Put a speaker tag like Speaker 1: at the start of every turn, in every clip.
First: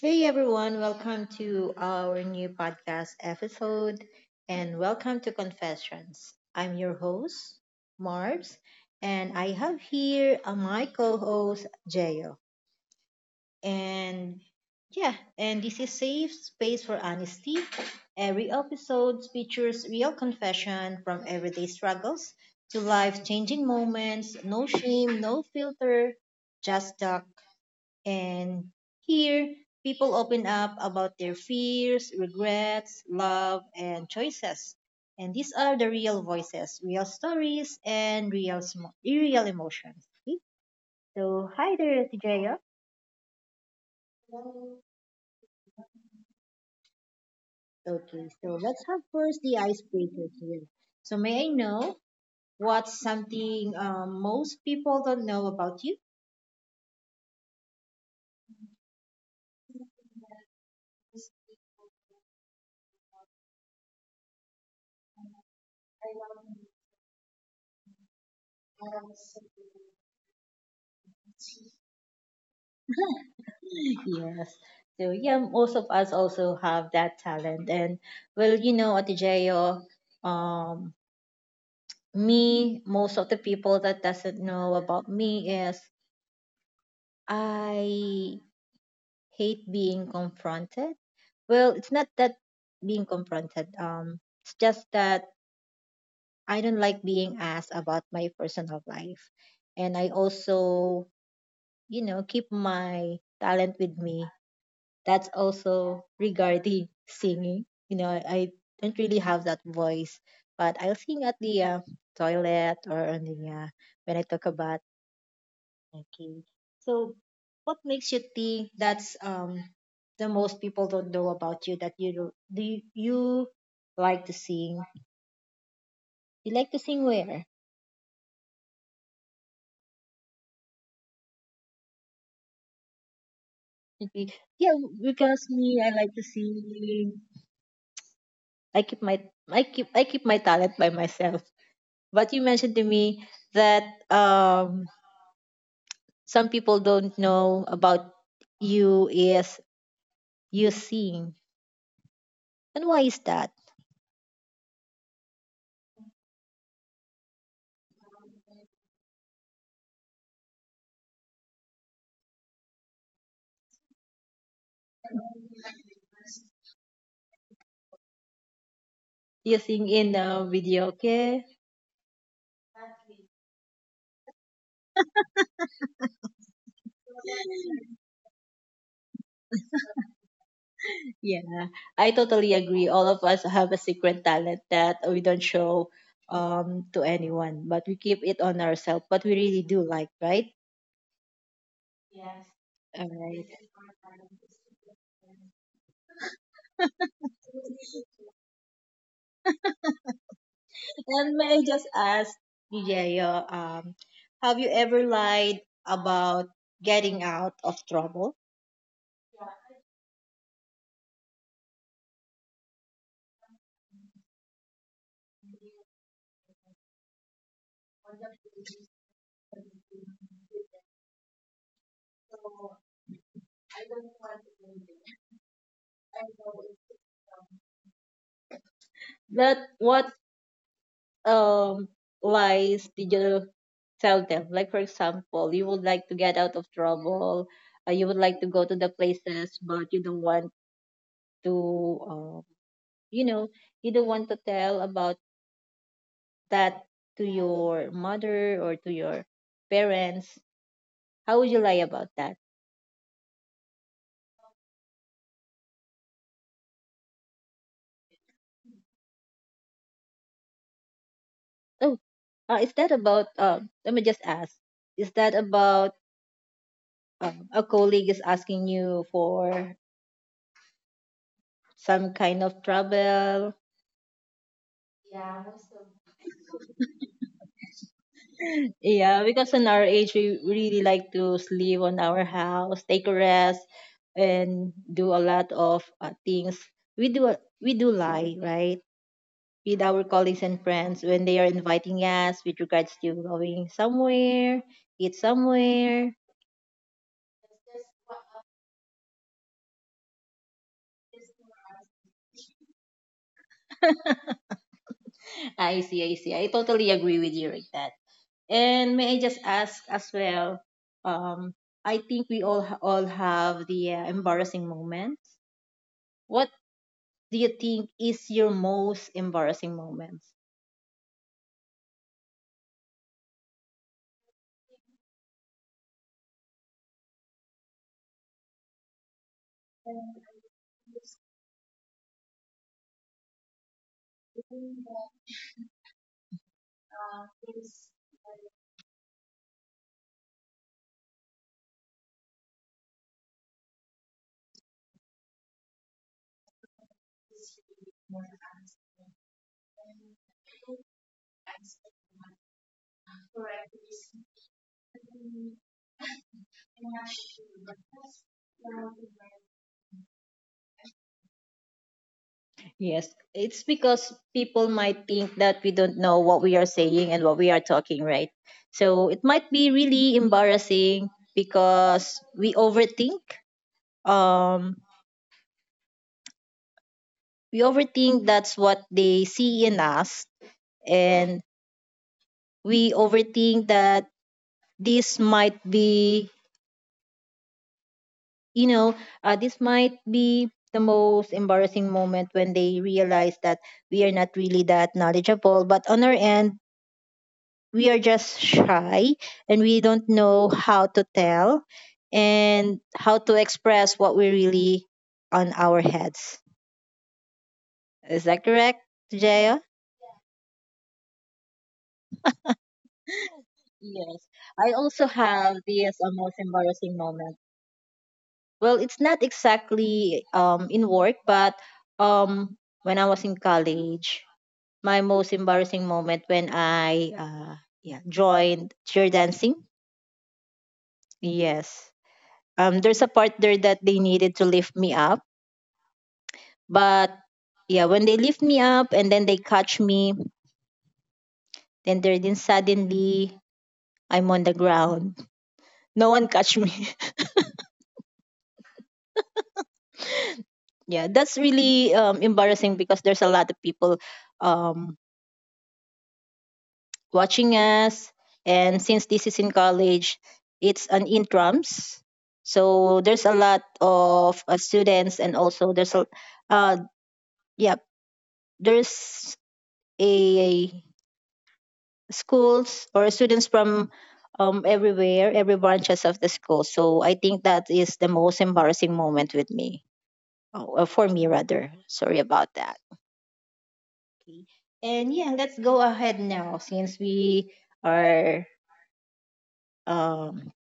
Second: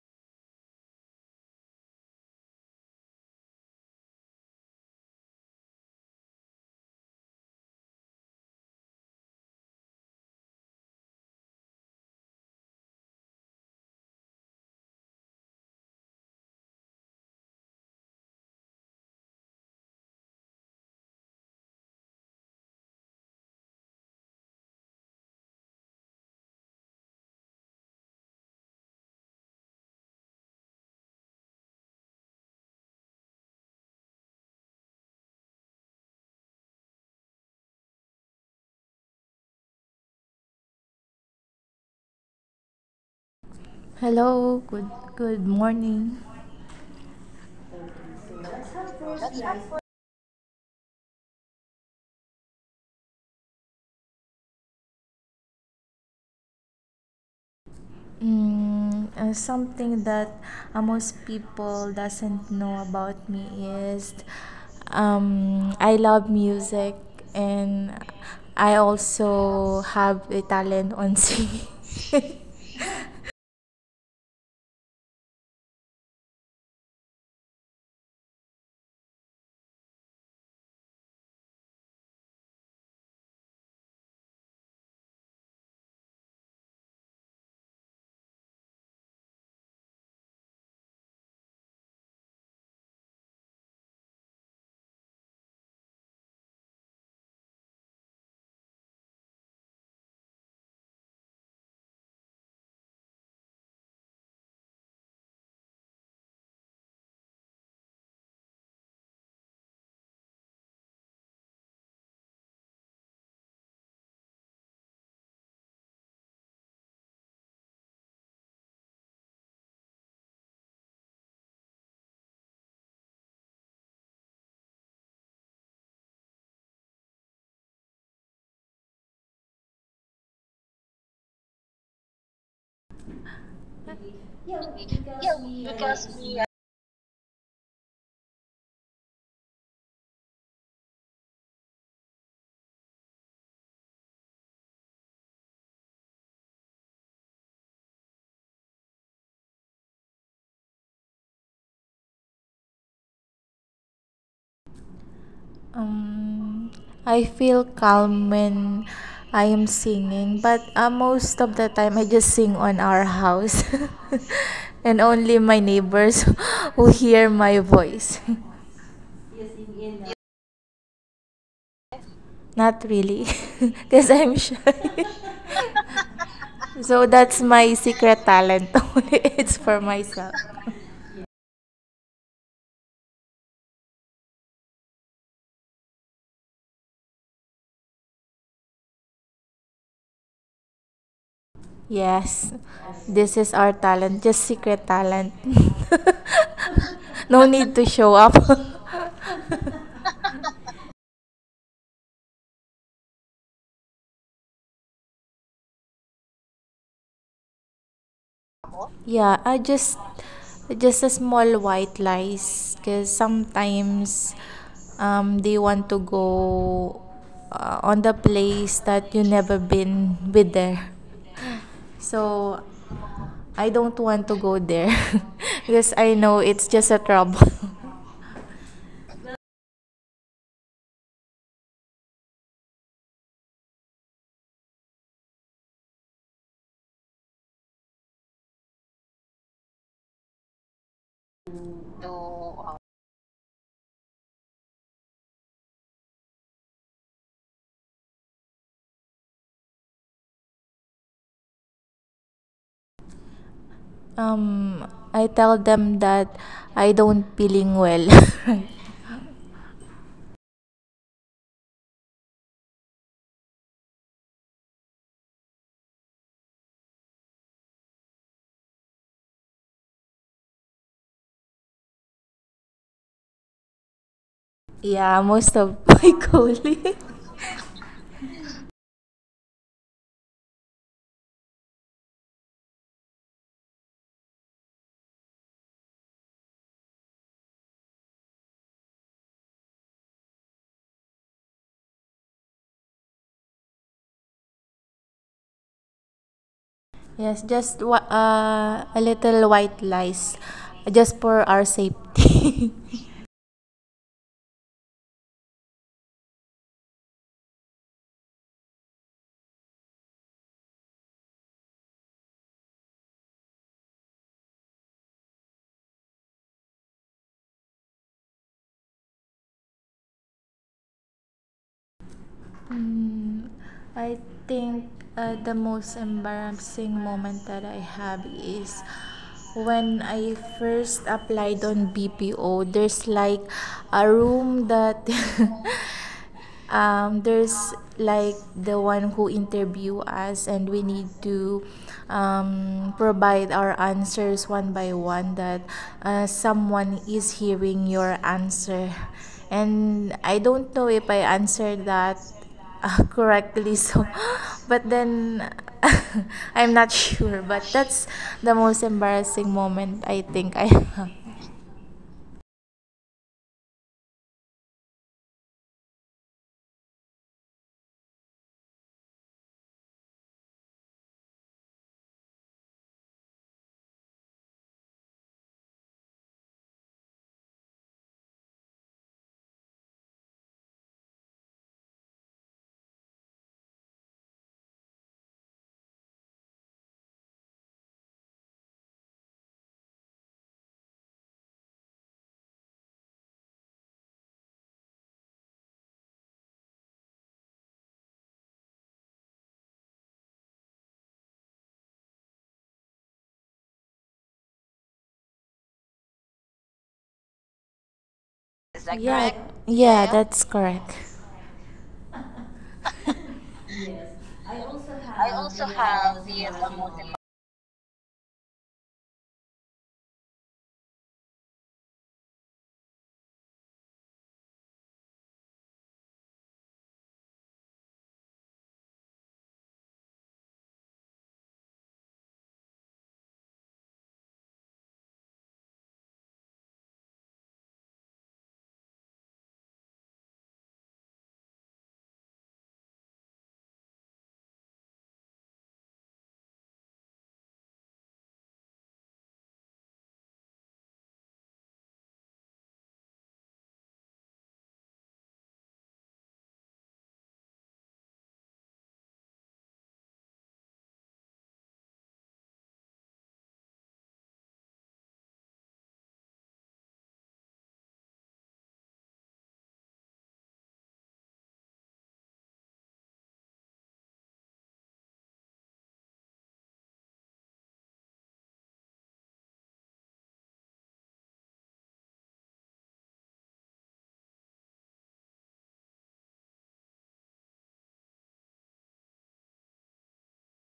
Speaker 1: Hey everyone, welcome to our new podcast episode and welcome to Confessions. I'm your host, Marbs, and I have here my co-host, Jayo. And yeah, and this is safe space for honesty. Every episode features real confession from everyday struggles to life-changing moments, no shame, no filter, just talk and here, people open up about their fears, regrets, love, and choices. And these are the real voices, real stories, and real, real emotions. Okay? So, hi there, TJ.
Speaker 2: Hello, good morning.
Speaker 1: Okay, so let's have first the icebreaker here. So, may I know what's something most people don't know about you?
Speaker 2: Something that most people doesn't know about me is I love music and I also have a talent on singing.
Speaker 1: Yes. So yeah, most of us also have that talent. And well, you know, Atijayo, um, me, most of the people that doesn't know about me is I hate being confronted. Well, it's not that being confronted. It's just that I don't like being asked about my personal life. And I also, you know, keep my talent with me that's also regarding singing. You know, I don't really have that voice, but I'll sing at the toilet or on the when I took a bath. Okay. So, what makes you think that's the most people don't know about you that you like to sing? You like to sing where? Okay. Yeah, because me, I like to sing. I keep my I keep my talent by myself. But you mentioned to me that um some people don't know about you is you sing. And why is that?
Speaker 2: um, I feel calm when I am singing, but most of the time I just sing on our house and only my neighbors who hear my voice.
Speaker 1: You sing in a video, okay?
Speaker 2: Not really. Because I'm shy. So that's my secret talent. Only it's for myself.
Speaker 1: Yeah, I totally agree. All of us have a secret talent that we don't show to anyone, but we keep it on ourselves. But we really do like, right?
Speaker 2: Yes.
Speaker 1: All
Speaker 2: This
Speaker 1: right.
Speaker 2: is our talent. Just secret talent. No need to show up.
Speaker 1: And may I just ask, DJ, have you ever lied about getting out of trouble?
Speaker 2: Yeah, I just a small white lies because sometimes they want to go on the place that you never been with there, so I don't want to go there because I know it's just a trouble.
Speaker 1: That what um lies did you tell them? Like for example, you would like to get out of trouble, you would like to go to the places, but you don't want to, um, you know, you don't want to tell about that to your mother or to your parents. How would you lie about that?
Speaker 2: Um, I tell them that I don't feeling well.
Speaker 1: Oh, is that about? Let me just ask. Is that about a colleague is asking you for some kind of trouble?
Speaker 2: Yeah, most of my colleagues.
Speaker 1: Yeah, because in our age, we really like to sleep on our house, take a rest, and do a lot of things. We do we do lie, right? With our colleagues and friends when they are inviting us with regards to going somewhere, eat somewhere.
Speaker 2: Yes, a little white lies, just for our safety.
Speaker 1: I see, I see. I totally agree with you with that. And may I just ask as well? Um, I think we all have the embarrassing moments. What do you think is your most embarrassing moment?
Speaker 2: Mm, I think the most embarrassing moment that I have is when I first applied on BPO. There's like a room that there's like the one who interview us and we need to provide our answers one by one that someone is hearing your answer and I don't know if I answered that correctly. So, but then I'm not sure. But that's the most embarrassing moment I think I have.
Speaker 1: Yes, it's because people might think that we don't know what we are saying and what we are talking, right? So it might be really embarrassing because we overthink. Um, we overthink that's what they see in us, and we overthink that this might be you know, this might be the most embarrassing moment when they realize that we are not really that knowledgeable. But on our end, we are just shy and we don't know how to tell and how to express what we really on our heads. Is that correct,
Speaker 2: Is that Yeah, correct?
Speaker 1: Jaya?
Speaker 2: Yeah, that's correct.
Speaker 1: Yes. I also
Speaker 2: I
Speaker 1: have
Speaker 2: also
Speaker 1: this
Speaker 2: have
Speaker 1: most
Speaker 2: the most
Speaker 1: embarrassing
Speaker 2: embar-.
Speaker 1: moment. Well, it's not exactly in work, but um, when I was in college. My most embarrassing moment when I yeah joined cheer dancing. Yes. There's a part there that they needed to lift me up, but yeah, when they lift me up and then they catch me, then suddenly I'm on the ground. No one catch me. yeah, that's really embarrassing because there's a lot of people um, watching us. And since this is in college, it's an intrams. So there's a lot of students, and also uh, yeah, there's a schools or students from everywhere, every branches of the school. So I think that is the most embarrassing moment with me, oh, for me rather. Sorry about that. Okay. And yeah, let's go ahead now since we are um,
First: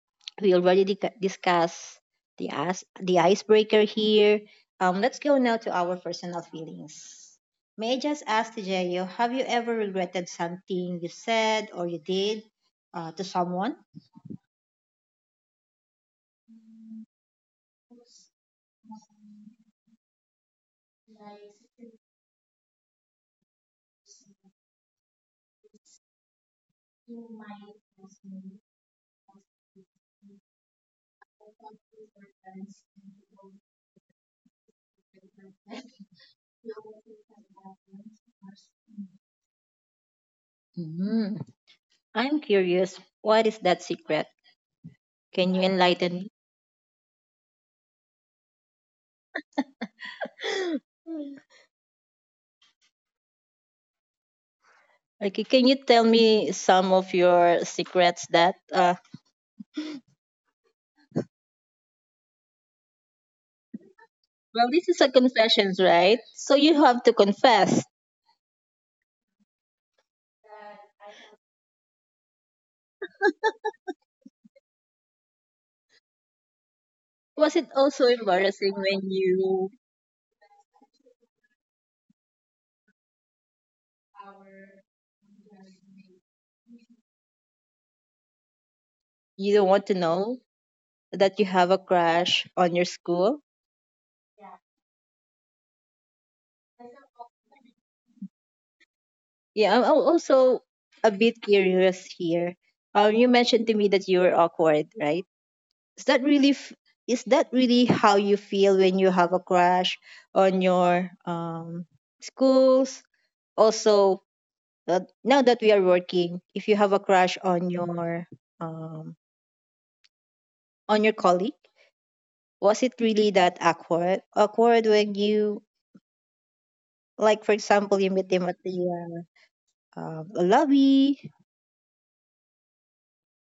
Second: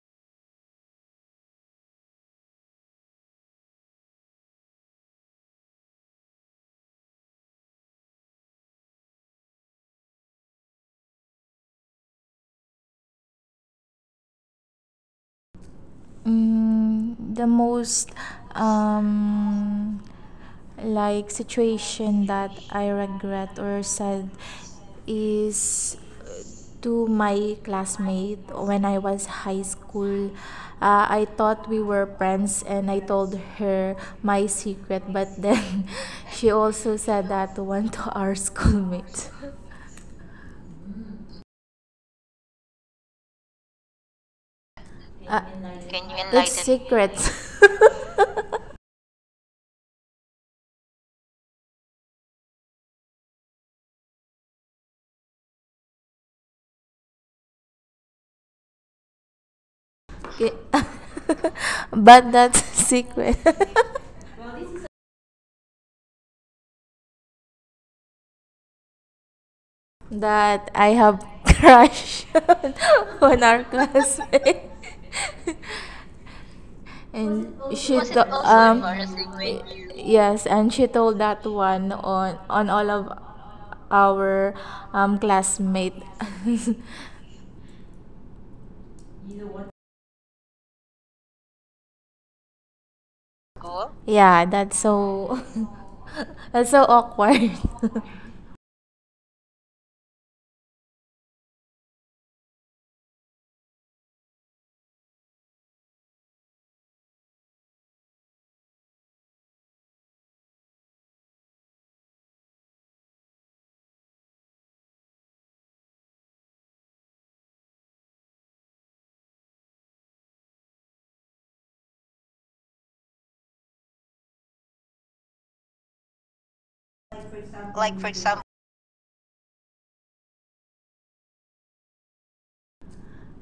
Speaker 1: we already discussed the icebreaker here. Let's go now to our personal feelings. May I just ask Tejeyo, have you ever regretted something you said or you did to someone?
Speaker 2: The most um, like situation that I regret or sad is to my classmate when I was high school. I thought we were friends and I told her my secret, but then she also said that to one to our schoolmate.
Speaker 1: Mm, I'm curious, what is that secret?
Speaker 2: Uh,
Speaker 1: Can you
Speaker 2: Can you it's
Speaker 1: enlighten
Speaker 2: Enlighten me? Secret.
Speaker 1: me? Okay, can you tell me some of your secrets that
Speaker 2: Okay, but that's secret
Speaker 1: well this is a confessions, right? So you have to confess.
Speaker 2: that I have crush on our classmate. And
Speaker 1: Was it
Speaker 2: she
Speaker 1: also
Speaker 2: Also
Speaker 1: embarrassing when
Speaker 2: embarrassing when
Speaker 1: you
Speaker 2: you, yes, and she told that one on all of our classmate
Speaker 1: you don't want to know that you have a crush on your school?
Speaker 2: go? Yeah, that's so that's so awkward.
Speaker 1: Yeah, I'm al- also a bit curious here. You mentioned to me that you were awkward, right? Is that really is that really how you feel when you have a crush on your schools? Also, now that we are working, if you have a crush um, on your colleague, was it really that awkward? Awkward when you like, for example,
Speaker 2: Like for
Speaker 1: you meet
Speaker 2: example,
Speaker 1: him at the lobby.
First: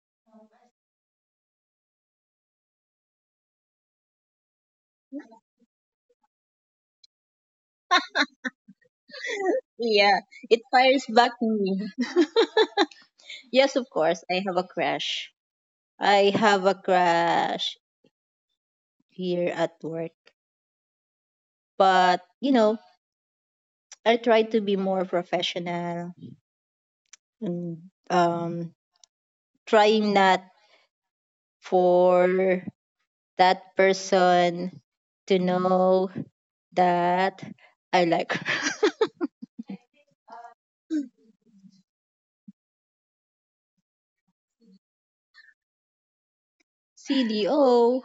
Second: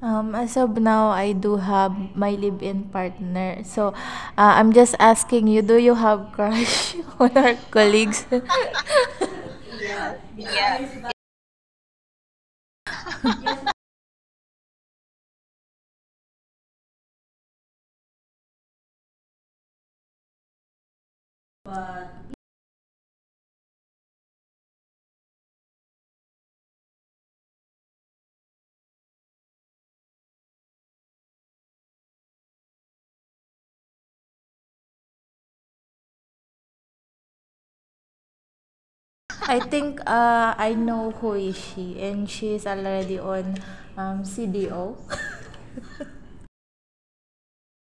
Speaker 2: as of now I do have my live-in partner, so I'm just asking you, do you have crush on our colleagues?
Speaker 1: Yeah, it fires
Speaker 2: Yeah.
Speaker 1: back to me. Yes, of course, I have a crush. I have a crush here at work, but you know, I try to be more professional and um, trying not for that person to know that I like her.
Speaker 2: I think I know who is she and she is already on CDO.
Speaker 1: CDO.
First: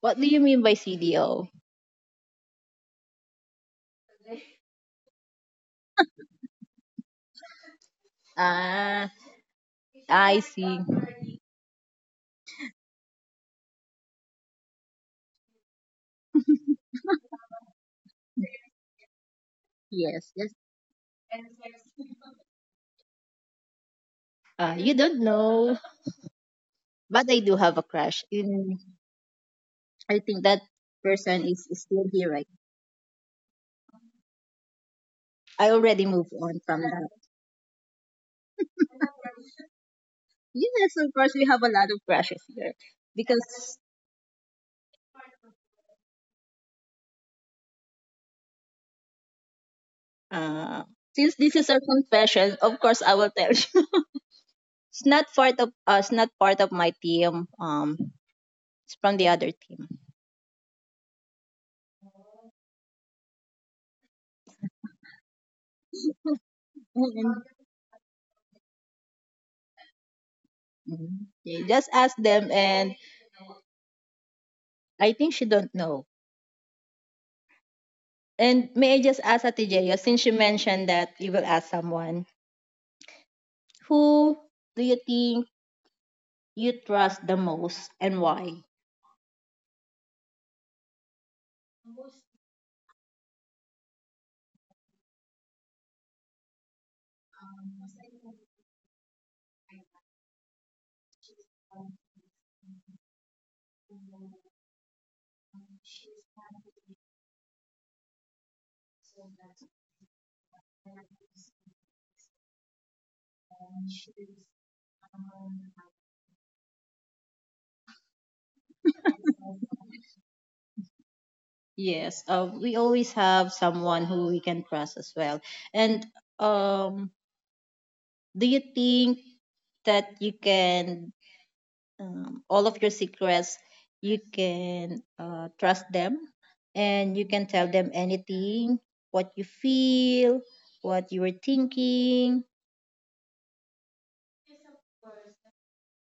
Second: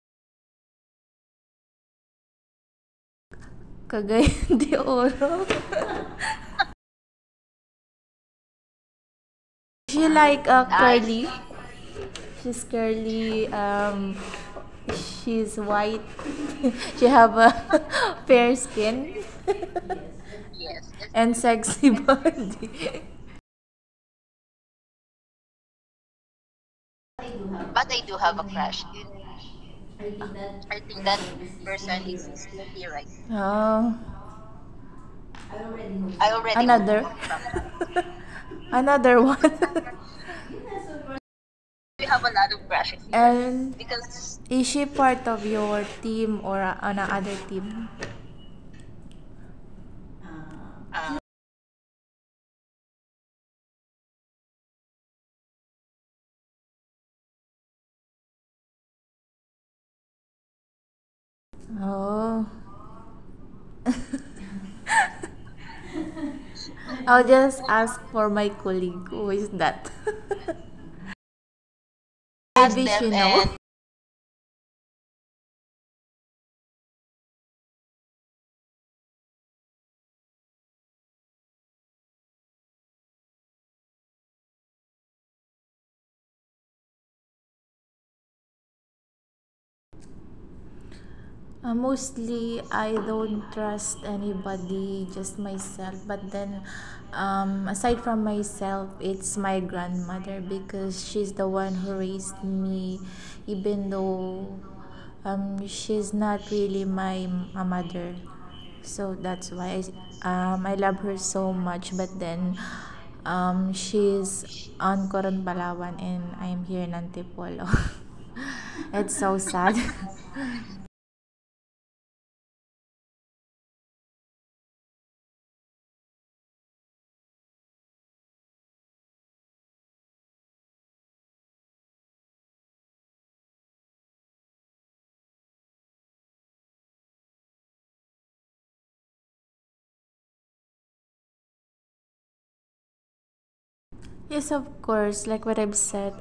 Speaker 1: What do you mean by CDO?
Speaker 2: Cagayan de Oro.
Speaker 1: Ah,
Speaker 2: She
Speaker 1: I
Speaker 2: like
Speaker 1: see.
Speaker 2: curly. She's curly. She's white. She have a fair skin
Speaker 1: Yes, yes.
Speaker 2: and sexy body.
Speaker 1: You don't know, but I do have a
Speaker 2: But I do
Speaker 1: crush.
Speaker 2: have a
Speaker 1: In
Speaker 2: crush.
Speaker 1: I think that
Speaker 2: I think that
Speaker 1: person is
Speaker 2: person
Speaker 1: still
Speaker 2: is
Speaker 1: here, right?
Speaker 2: Nikki, right? Oh,
Speaker 1: I already
Speaker 2: I
Speaker 1: moved
Speaker 2: already
Speaker 1: on from
Speaker 2: moved
Speaker 1: that.
Speaker 2: on from- her. Another one.
Speaker 1: Yes, of course, we have a lot
Speaker 2: We
Speaker 1: of
Speaker 2: have a
Speaker 1: crushes
Speaker 2: lot of
Speaker 1: here
Speaker 2: crushes here. And
Speaker 1: because
Speaker 2: because is she part of your team or on another team?
Speaker 1: uh, since this is a confession, of course, I will tell you. It's not part of us, not part of my team. It's from the other team.
Speaker 2: Oh, I'll
Speaker 1: And,
Speaker 2: just ask for my colleague. Who is that?
Speaker 1: mm, okay, just ask them,
Speaker 2: ask Maybe
Speaker 1: and
Speaker 2: them she them knows.
Speaker 1: I think she don't know. And may I just ask Ate Jeyo, since you mentioned that you will ask someone, who do you think you trust the most and why?
Speaker 2: Mostly, I don't trust anybody, just myself. But then, aside from myself, it's my grandmother because she's the one who raised me, even though she's not really a mother. So that's why I love her so much. But then, she's on Coron Palawan and I'm here in Antipolo. It's so sad.
Speaker 1: Yes, we always have someone who we can trust as well. And um, do you think that you can all of your secrets you can trust them and you can tell them anything what you feel what you were thinking.
Speaker 2: Yes, of course. Like what I've said,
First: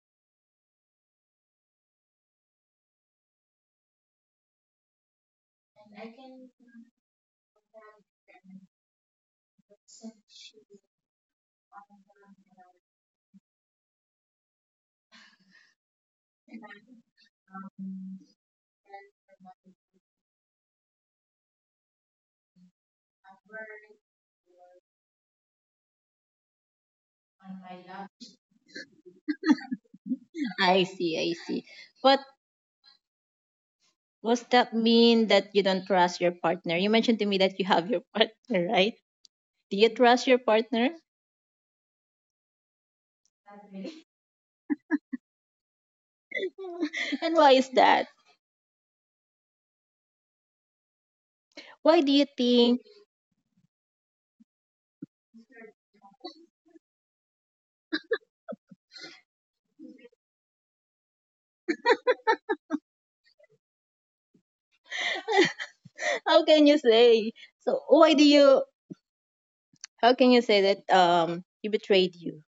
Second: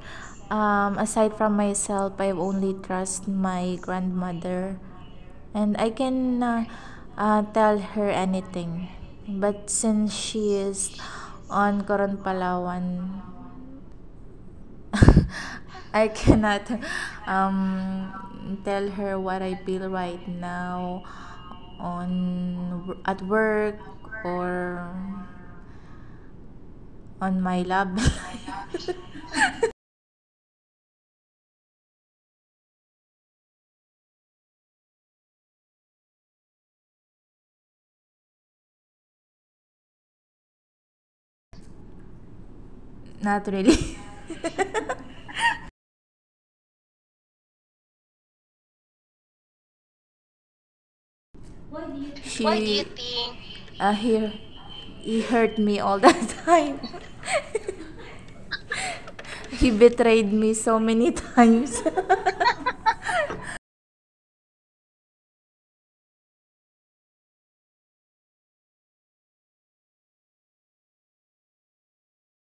Speaker 2: aside from myself, I only trust my grandmother, and I can tell her anything. But since she is on Coron Palawan, I cannot tell her what I feel right now on at work or on my lab.
Speaker 1: I see, I see. But does that mean that you don't trust your partner? You mentioned to me that you have your partner, right? Do you trust your partner?
Speaker 2: Not really.
Speaker 1: and why is that? Why do you
Speaker 2: Why do
Speaker 1: think?
Speaker 2: you He, think? He, he, hurt me all the time. He betrayed me so many times.
Speaker 1: How can you say, so why do you, how can you say that he betrayed you?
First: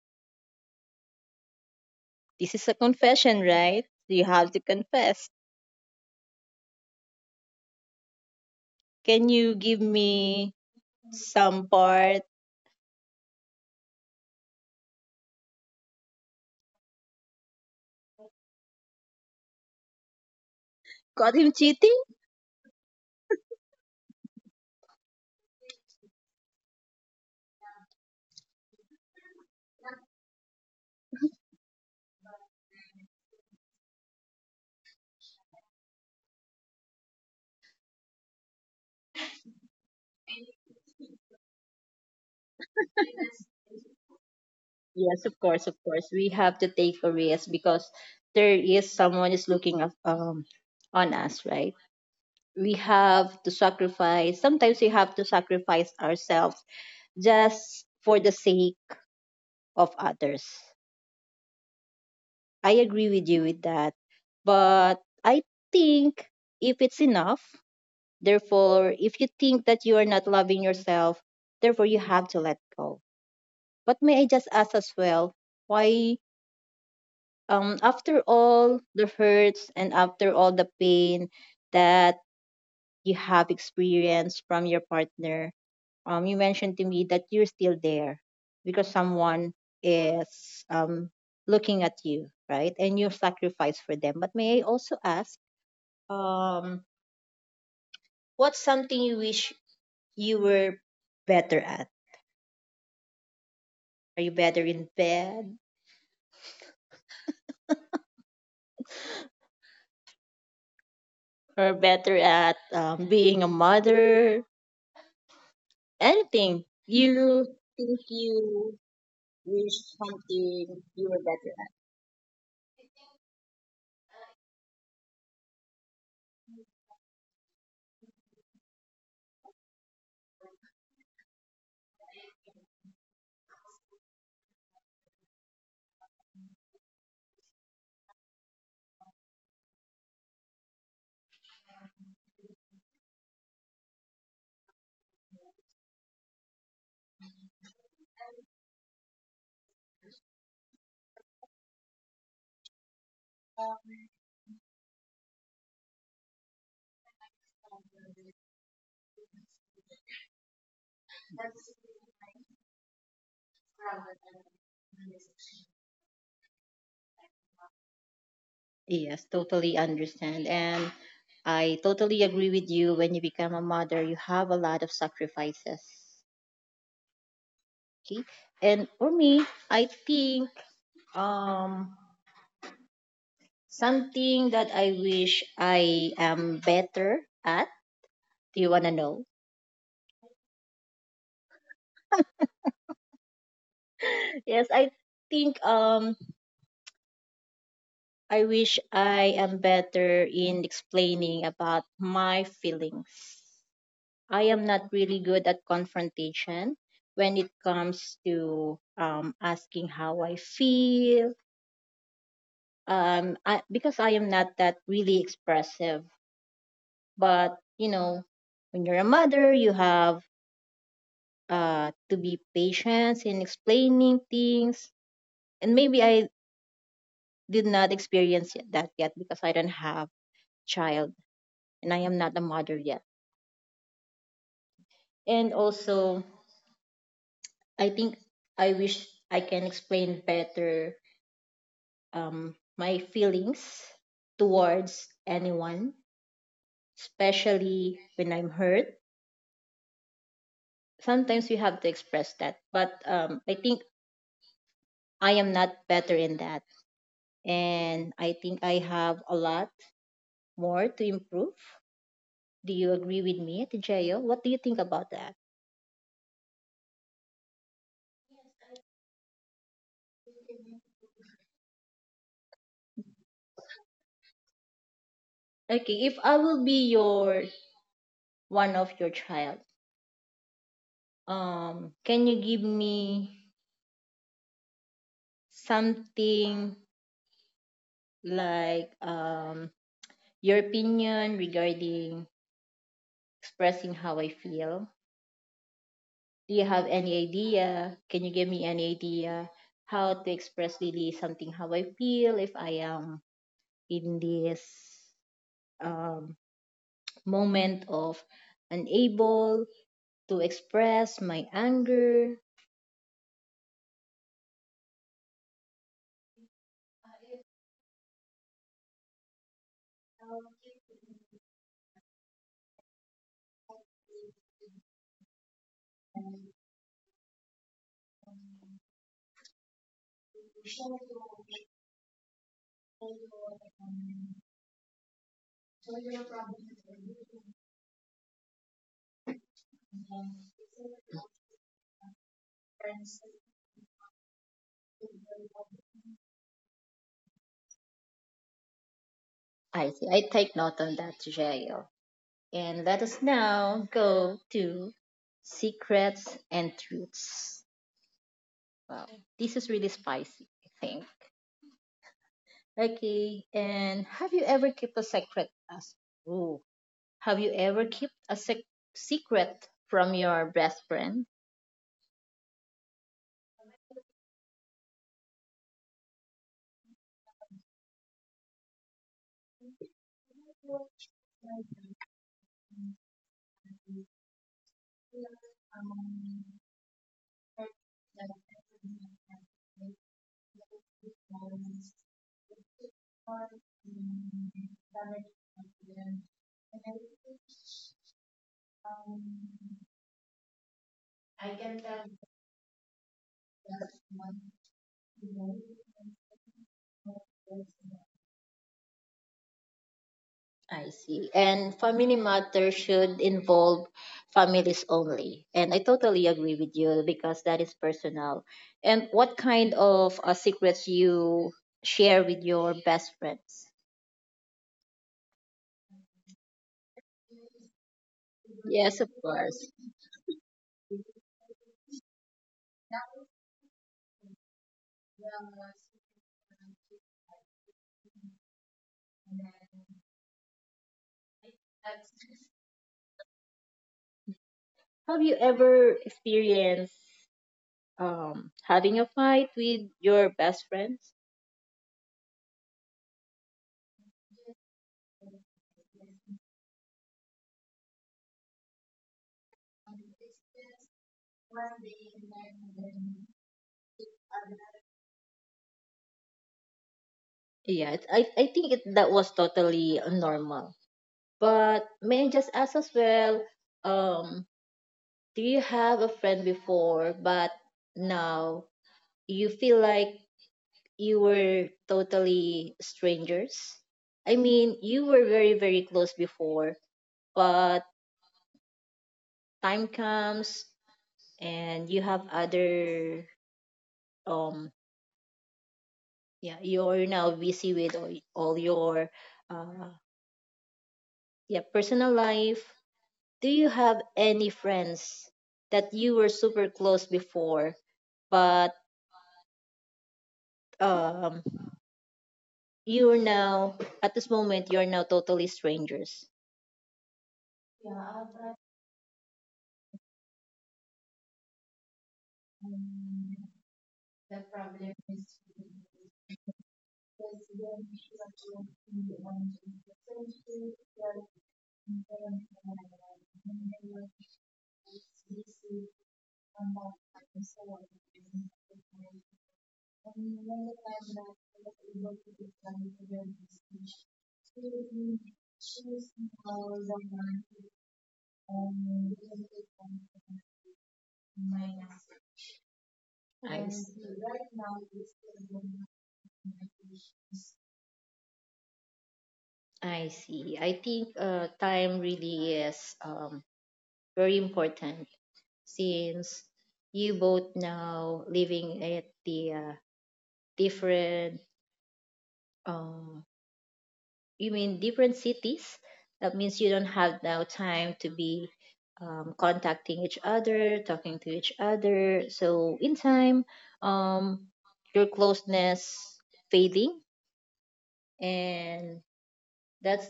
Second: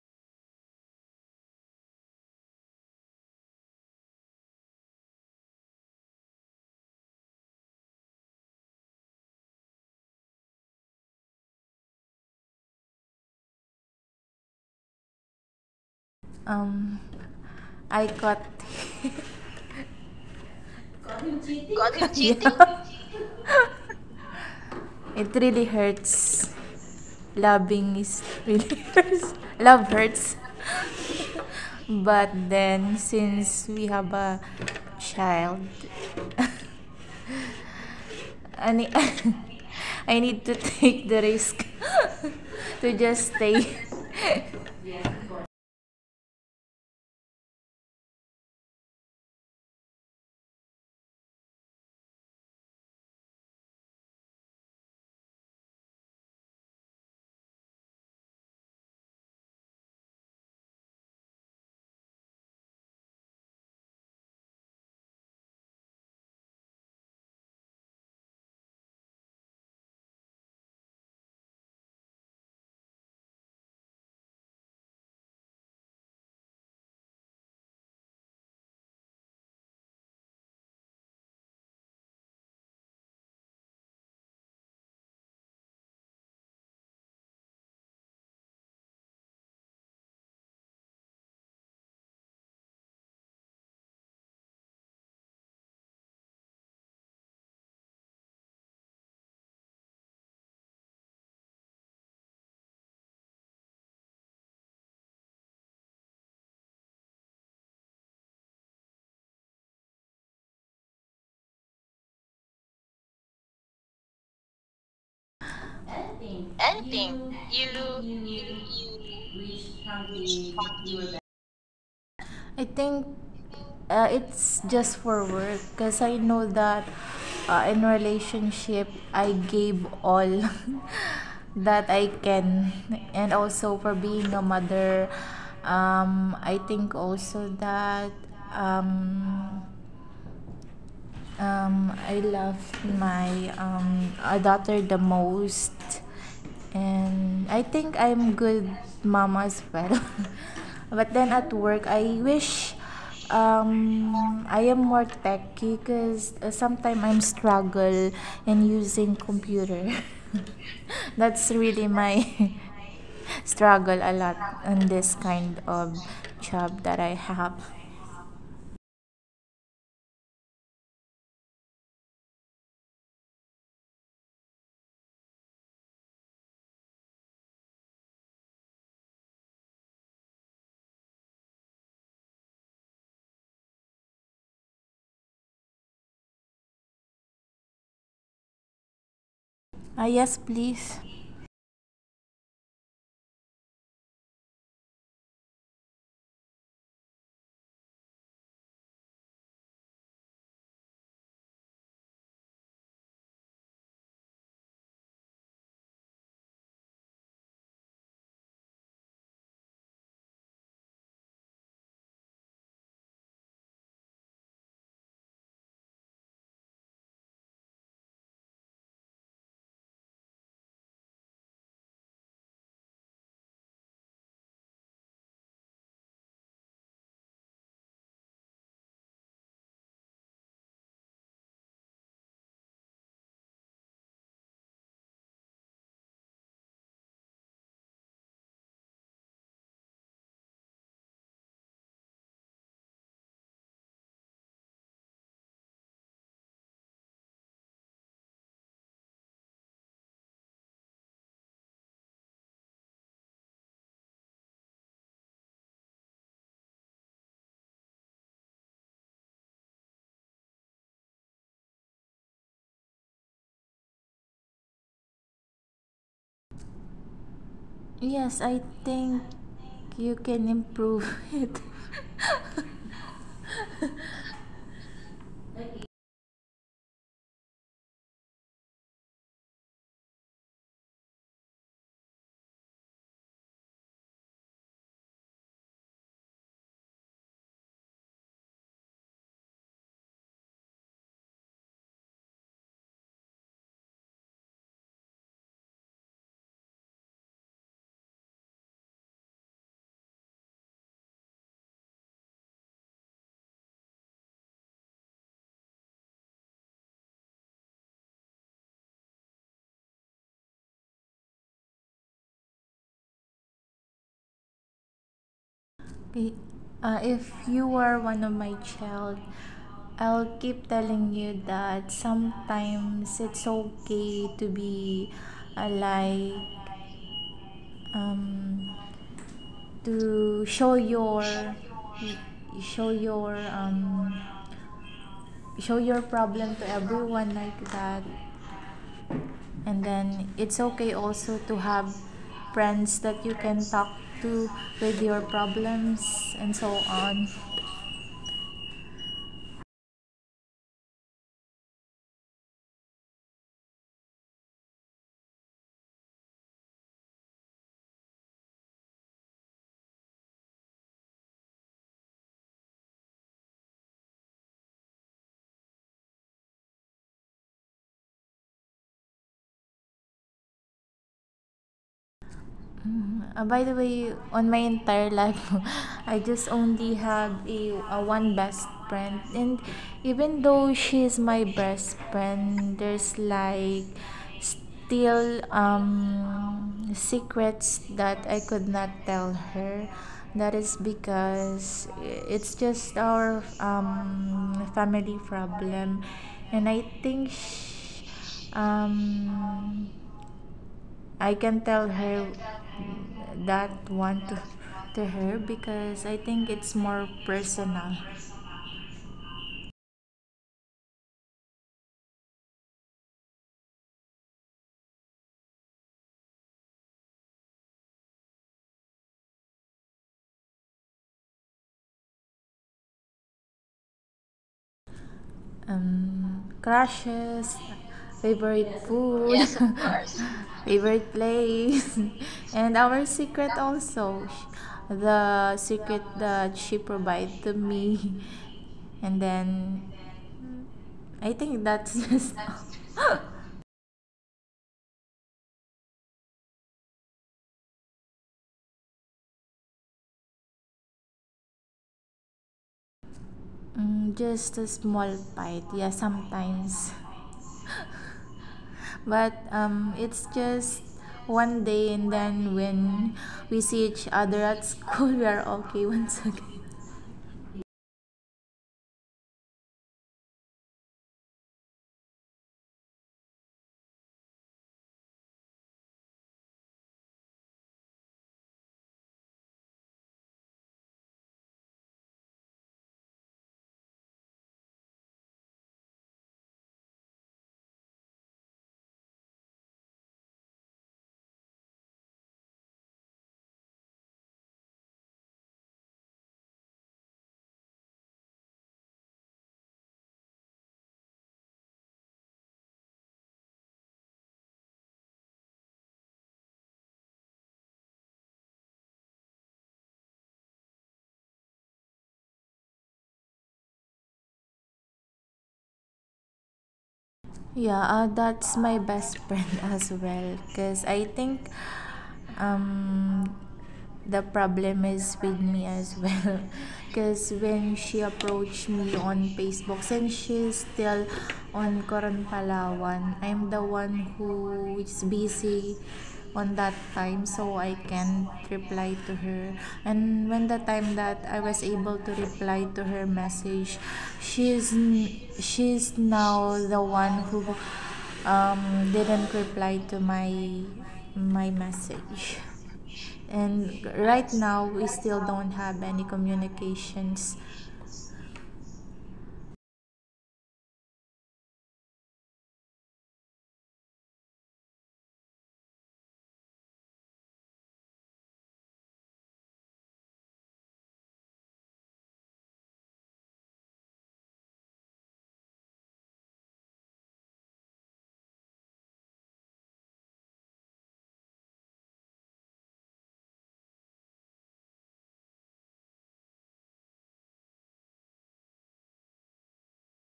Speaker 1: This is a confession, right? You have to confess. Can you give me some part?
Speaker 2: um, I caught.
Speaker 1: Got him
Speaker 2: Got
Speaker 1: cheating?
Speaker 2: him cheating? Yeah. It really hurts. Loving is really hurts. Love hurts. But then, since we have a child, I need, I need to take the risk to just stay.
Speaker 1: Yes, of course, of course. We have to take a risk because there is someone is looking up, on us, right? We have to sacrifice. Sometimes we have to sacrifice ourselves just for the sake of others. I agree with you with that. But I think if it's enough, therefore, if you think that you are not loving yourself, therefore you have to let go. But may I just ask as well, why after all the hurts and after all the pain that you have experienced from your partner, you mentioned to me that you're still there because someone is looking at you, right? And you sacrifice for them. But may I also ask, um, what's something you wish you were better at? Are you better in bed or better at being a mother? Anything
Speaker 2: Anything.
Speaker 1: you think
Speaker 2: You,
Speaker 1: you
Speaker 2: you,
Speaker 1: wish
Speaker 2: you,
Speaker 1: something you were
Speaker 2: you,
Speaker 1: better
Speaker 2: I think it's just for work because I know that in relationship I gave all that I can, and also for being a mother, I think also that um, I love my daughter the most, and I think I'm good mama as well. But then at work, I wish I am more techy because sometimes I'm struggle in using computer. That's really my struggle a lot in this
Speaker 1: at?
Speaker 2: kind of job that I have.
Speaker 1: Yes, totally understand. And I totally agree with you. When you become a mother, you have a lot of sacrifices. Okay. And for me, I think um something that I wish I am better at. Do you wanna know?
Speaker 2: Ah yes, please.
Speaker 1: Yes, I think I wish I am better in explaining about my feelings. I am not really good at confrontation when it comes to asking how I feel. Because I am not that really expressive. But you know, when you're a mother, you have to be patient in explaining things. And maybe I did not experience that yet because I don't have child and I am not a mother yet. And also, I think I wish I can explain better my feelings towards anyone, especially when I'm hurt. Sometimes we have to express that, but I think I am not better in that. And I think I have a lot more to improve. Do you agree with me, Tejayo? What do you think about that?
Speaker 2: Yes, I think you can improve it.
Speaker 1: Okay, if I will be your one of your child, can you give me something like your opinion regarding expressing how I feel. Do you have any idea? Can you give me any idea how to express really something how I feel if I am in this um, moment of unable to express my anger?
Speaker 2: Be- if you were one of my child, I'll keep telling you that sometimes it's okay to be a lie, um, to show your show your show your problem to everyone like that. And then it's okay also to have friends that you can talk to with your problems and so on.
Speaker 1: I see. I take note on that, Jael. And let us now go to secrets and truths. Wow, this is really spicy, I think. Okay, and have you ever kept a secret? Ooh, have you ever kept a secret from your best friend?
Speaker 2: By the way, on my entire life, I just only had a one best friend, and even though she's my best friend, there's like still secrets that I could not tell her. That is because it's just our family problem, and I think. Um I
Speaker 1: I
Speaker 2: can
Speaker 1: can
Speaker 2: tell
Speaker 1: tell.
Speaker 2: her that one to her because I think it's more personal.
Speaker 1: I see. And family matter should involve families only. And I totally agree with you because that is personal. And what kind of secrets you share with your best friends?
Speaker 2: Crushes, favorite
Speaker 1: Yes, of
Speaker 2: food, yes,
Speaker 1: course.
Speaker 2: of course. Favorite place, and our secret also. The secret that she provided to me, and then I think that's just.
Speaker 1: Have you ever experienced having a fight with your best friends?
Speaker 2: Just a small bite, yeah, sometimes. But it's just one day, and then when we see each other at school we are okay once again.
Speaker 1: Yeah, I think that was totally normal. But may I just ask as well, um, do you have a friend before, but now you feel like you were totally strangers? I mean, you were very, very close before, but time comes and you have other, um, yeah, you're now busy with all your, uh, yeah, personal life. Do you have any friends that you were super close before, but um, you're now, at this moment, you're now totally strangers?
Speaker 2: Yeah, that's my best friend as well because I think um, the problem is with me as well because when she approached me on facebook, since she's still on Coron Palawan, I'm the one who is busy on that time so I can reply to her. And when the time that I was able to reply to her message, she's she's now the one who didn't reply to my message.
Speaker 1: I
Speaker 2: And
Speaker 1: see.
Speaker 2: right now we still don't have any communications.
Speaker 1: I see. I think time really is, very important, since you both now living at the, different, um you mean different cities, that means you don't have now time to be, contacting each other, talking to each other, so in time um your closeness fading, and that's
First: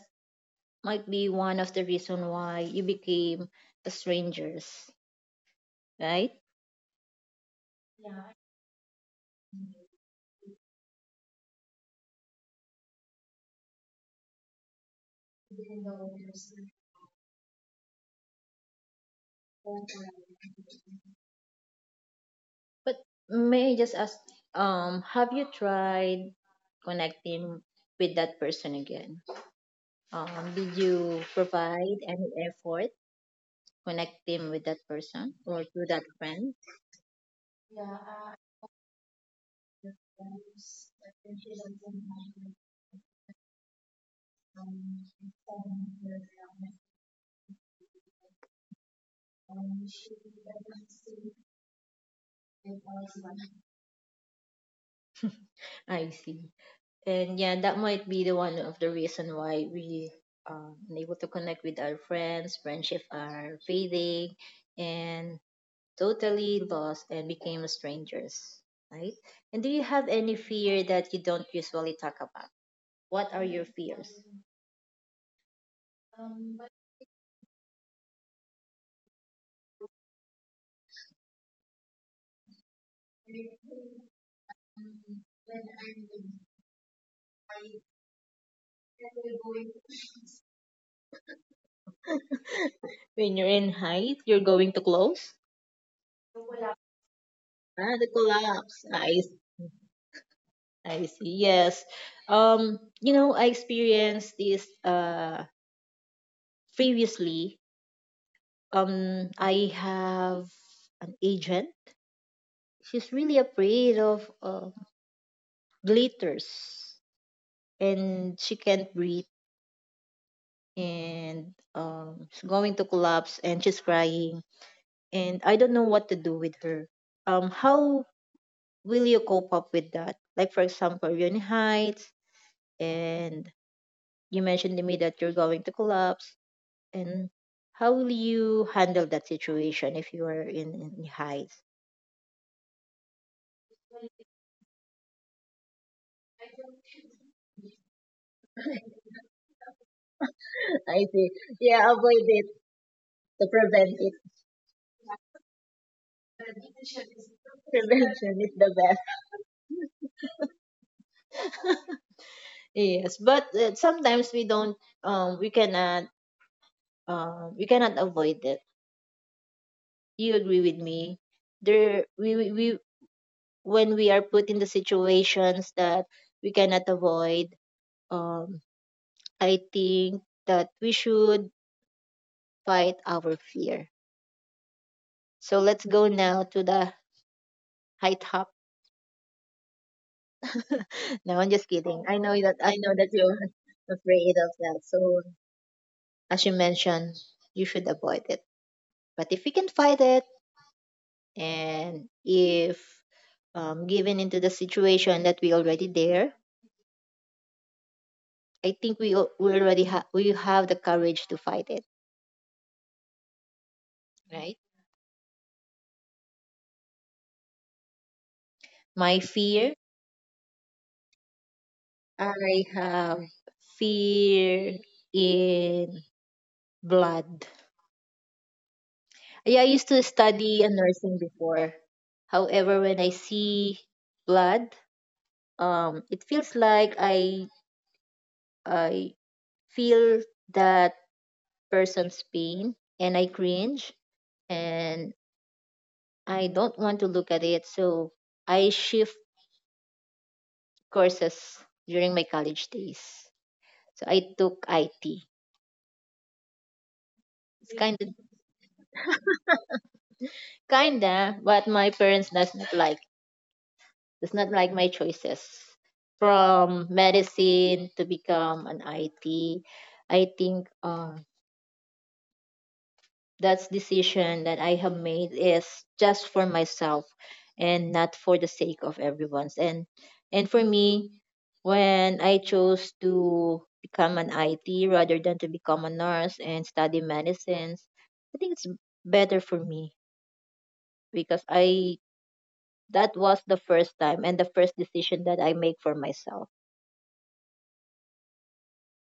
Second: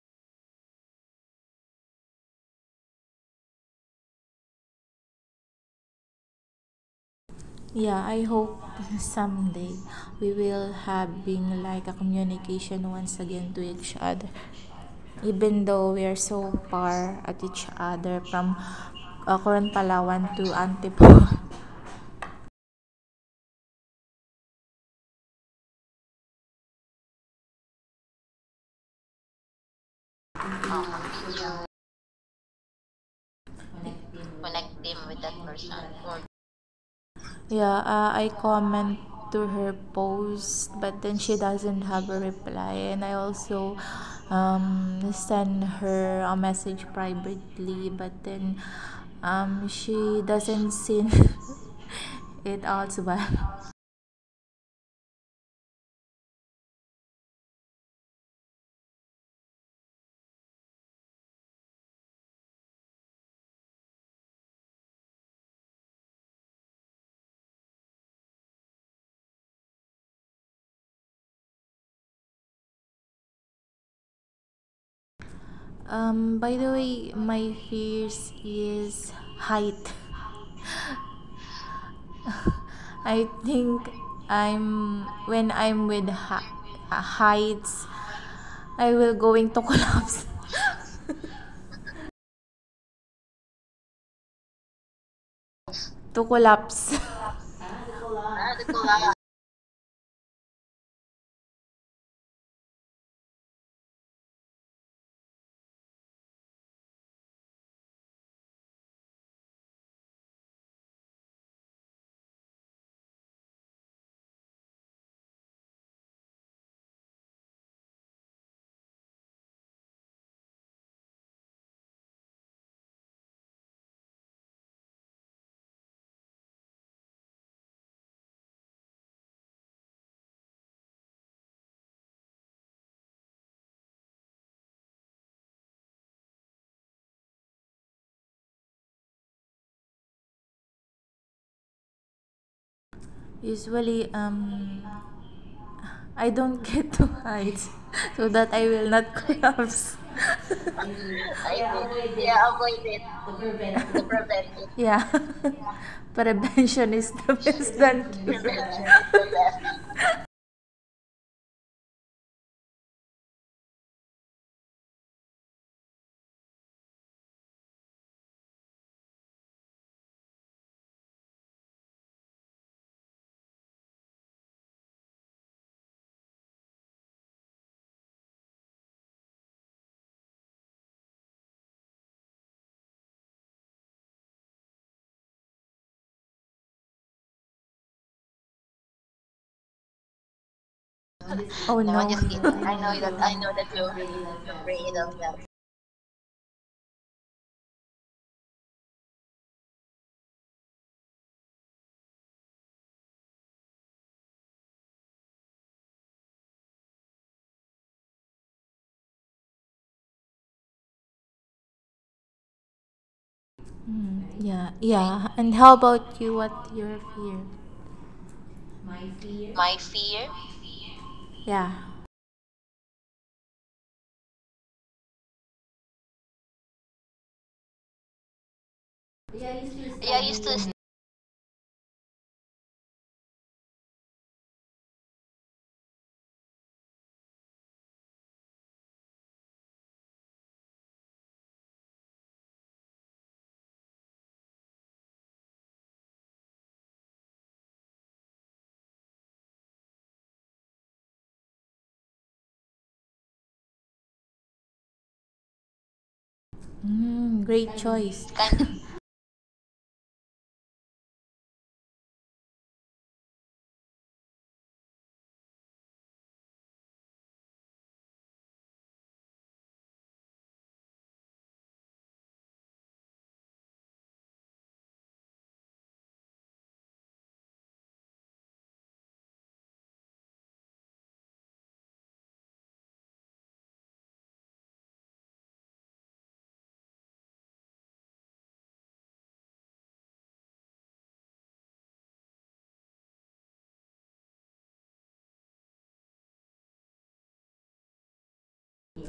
Speaker 1: might be one of the reason why you became strangers, right?
Speaker 2: Yeah, I hope someday we will have being like a communication once again to each other, even though we are so far at each other from Coron Palawan to Antipolo.
Speaker 1: But may I just ask, have you tried connecting with that person again? Did you provide any effort connecting with that
Speaker 2: Connect him with that
Speaker 1: person or
Speaker 2: person
Speaker 1: to that
Speaker 2: or
Speaker 1: friend?
Speaker 2: Yeah, I comment to her post, but then she doesn't have a reply, and I also send her a message privately, but then she doesn't see it out well.
Speaker 1: I see. And yeah, that might be the one of the reason why we unable to connect with our friends, friendship are fading and totally lost and became strangers, right? And do you have any fear that you don't usually talk about? What are your fears?
Speaker 2: By the way, my fears is height. I think I'm when I'm with ha- heights, I will going to collapse.
Speaker 1: When you're in height, you're going to close.
Speaker 2: To
Speaker 1: Ah,
Speaker 2: collapse.
Speaker 1: the collapse I. I see. Yes. You know, I experienced this previously. I have an agent. She's really afraid of glitters, and she can't breathe, and she's going to collapse, and she's crying, and I don't know what to do with her. How will you cope up with that? Like for example, you're in heights, and you mentioned to me that you're going to collapse, and how will you handle that situation if you are in highs?
Speaker 2: Usually, I don't get to heights so that I will not collapse.
Speaker 1: I see.
Speaker 2: I
Speaker 1: Yeah,
Speaker 2: think,
Speaker 1: avoid it
Speaker 2: yeah, avoid
Speaker 1: to
Speaker 2: it
Speaker 1: prevent
Speaker 2: to
Speaker 1: it.
Speaker 2: prevent it. Yeah, prevention is the best than
Speaker 1: Prevention
Speaker 2: cure.
Speaker 1: is the
Speaker 2: Prevent
Speaker 1: best.
Speaker 2: it.
Speaker 1: Yes, but sometimes we don't. We cannot. We cannot avoid it. You agree with me? There, we when we are put in the situations that we cannot avoid. Um, I think that we should fight our fear. So let's go now to the high top. No, I'm just
Speaker 2: Oh no,
Speaker 1: kidding.
Speaker 2: no.
Speaker 1: I
Speaker 2: Just
Speaker 1: know that
Speaker 2: kidding. I
Speaker 1: you're
Speaker 2: know that you
Speaker 1: afraid of
Speaker 2: you're
Speaker 1: that.
Speaker 2: afraid of
Speaker 1: So
Speaker 2: that.
Speaker 1: as you mentioned, you should avoid it. But if you can fight it, and if given into the situation that we already there, I think we already have, we have the courage to fight it.
Speaker 2: Mm, right?
Speaker 1: Right?
Speaker 2: Yeah, right? Yeah. And how about you? What your fear?
Speaker 1: My fear,
Speaker 2: My fear? Yeah.
Speaker 1: I have fear in blood. Yeah, I used to
Speaker 2: Yeah, I used
Speaker 1: study a
Speaker 2: to.
Speaker 1: nursing before. However, when I see blood, it feels like I feel that person's pain, and I cringe, and I don't want to look at it. So I shift courses during my college days. So I took IT.
Speaker 2: Mm,
Speaker 1: It's
Speaker 2: great choice. Kind of.
Speaker 1: kinda, but my parents doesn't like. It's not like my choices. From medicine to become an IT, I think that's decision that I have made is just for myself and not for the sake of everyone's. And for me, when I chose to become an IT rather than to become a nurse and study medicines, I think it's better for me because I that was the first time and the first decision that I make for myself.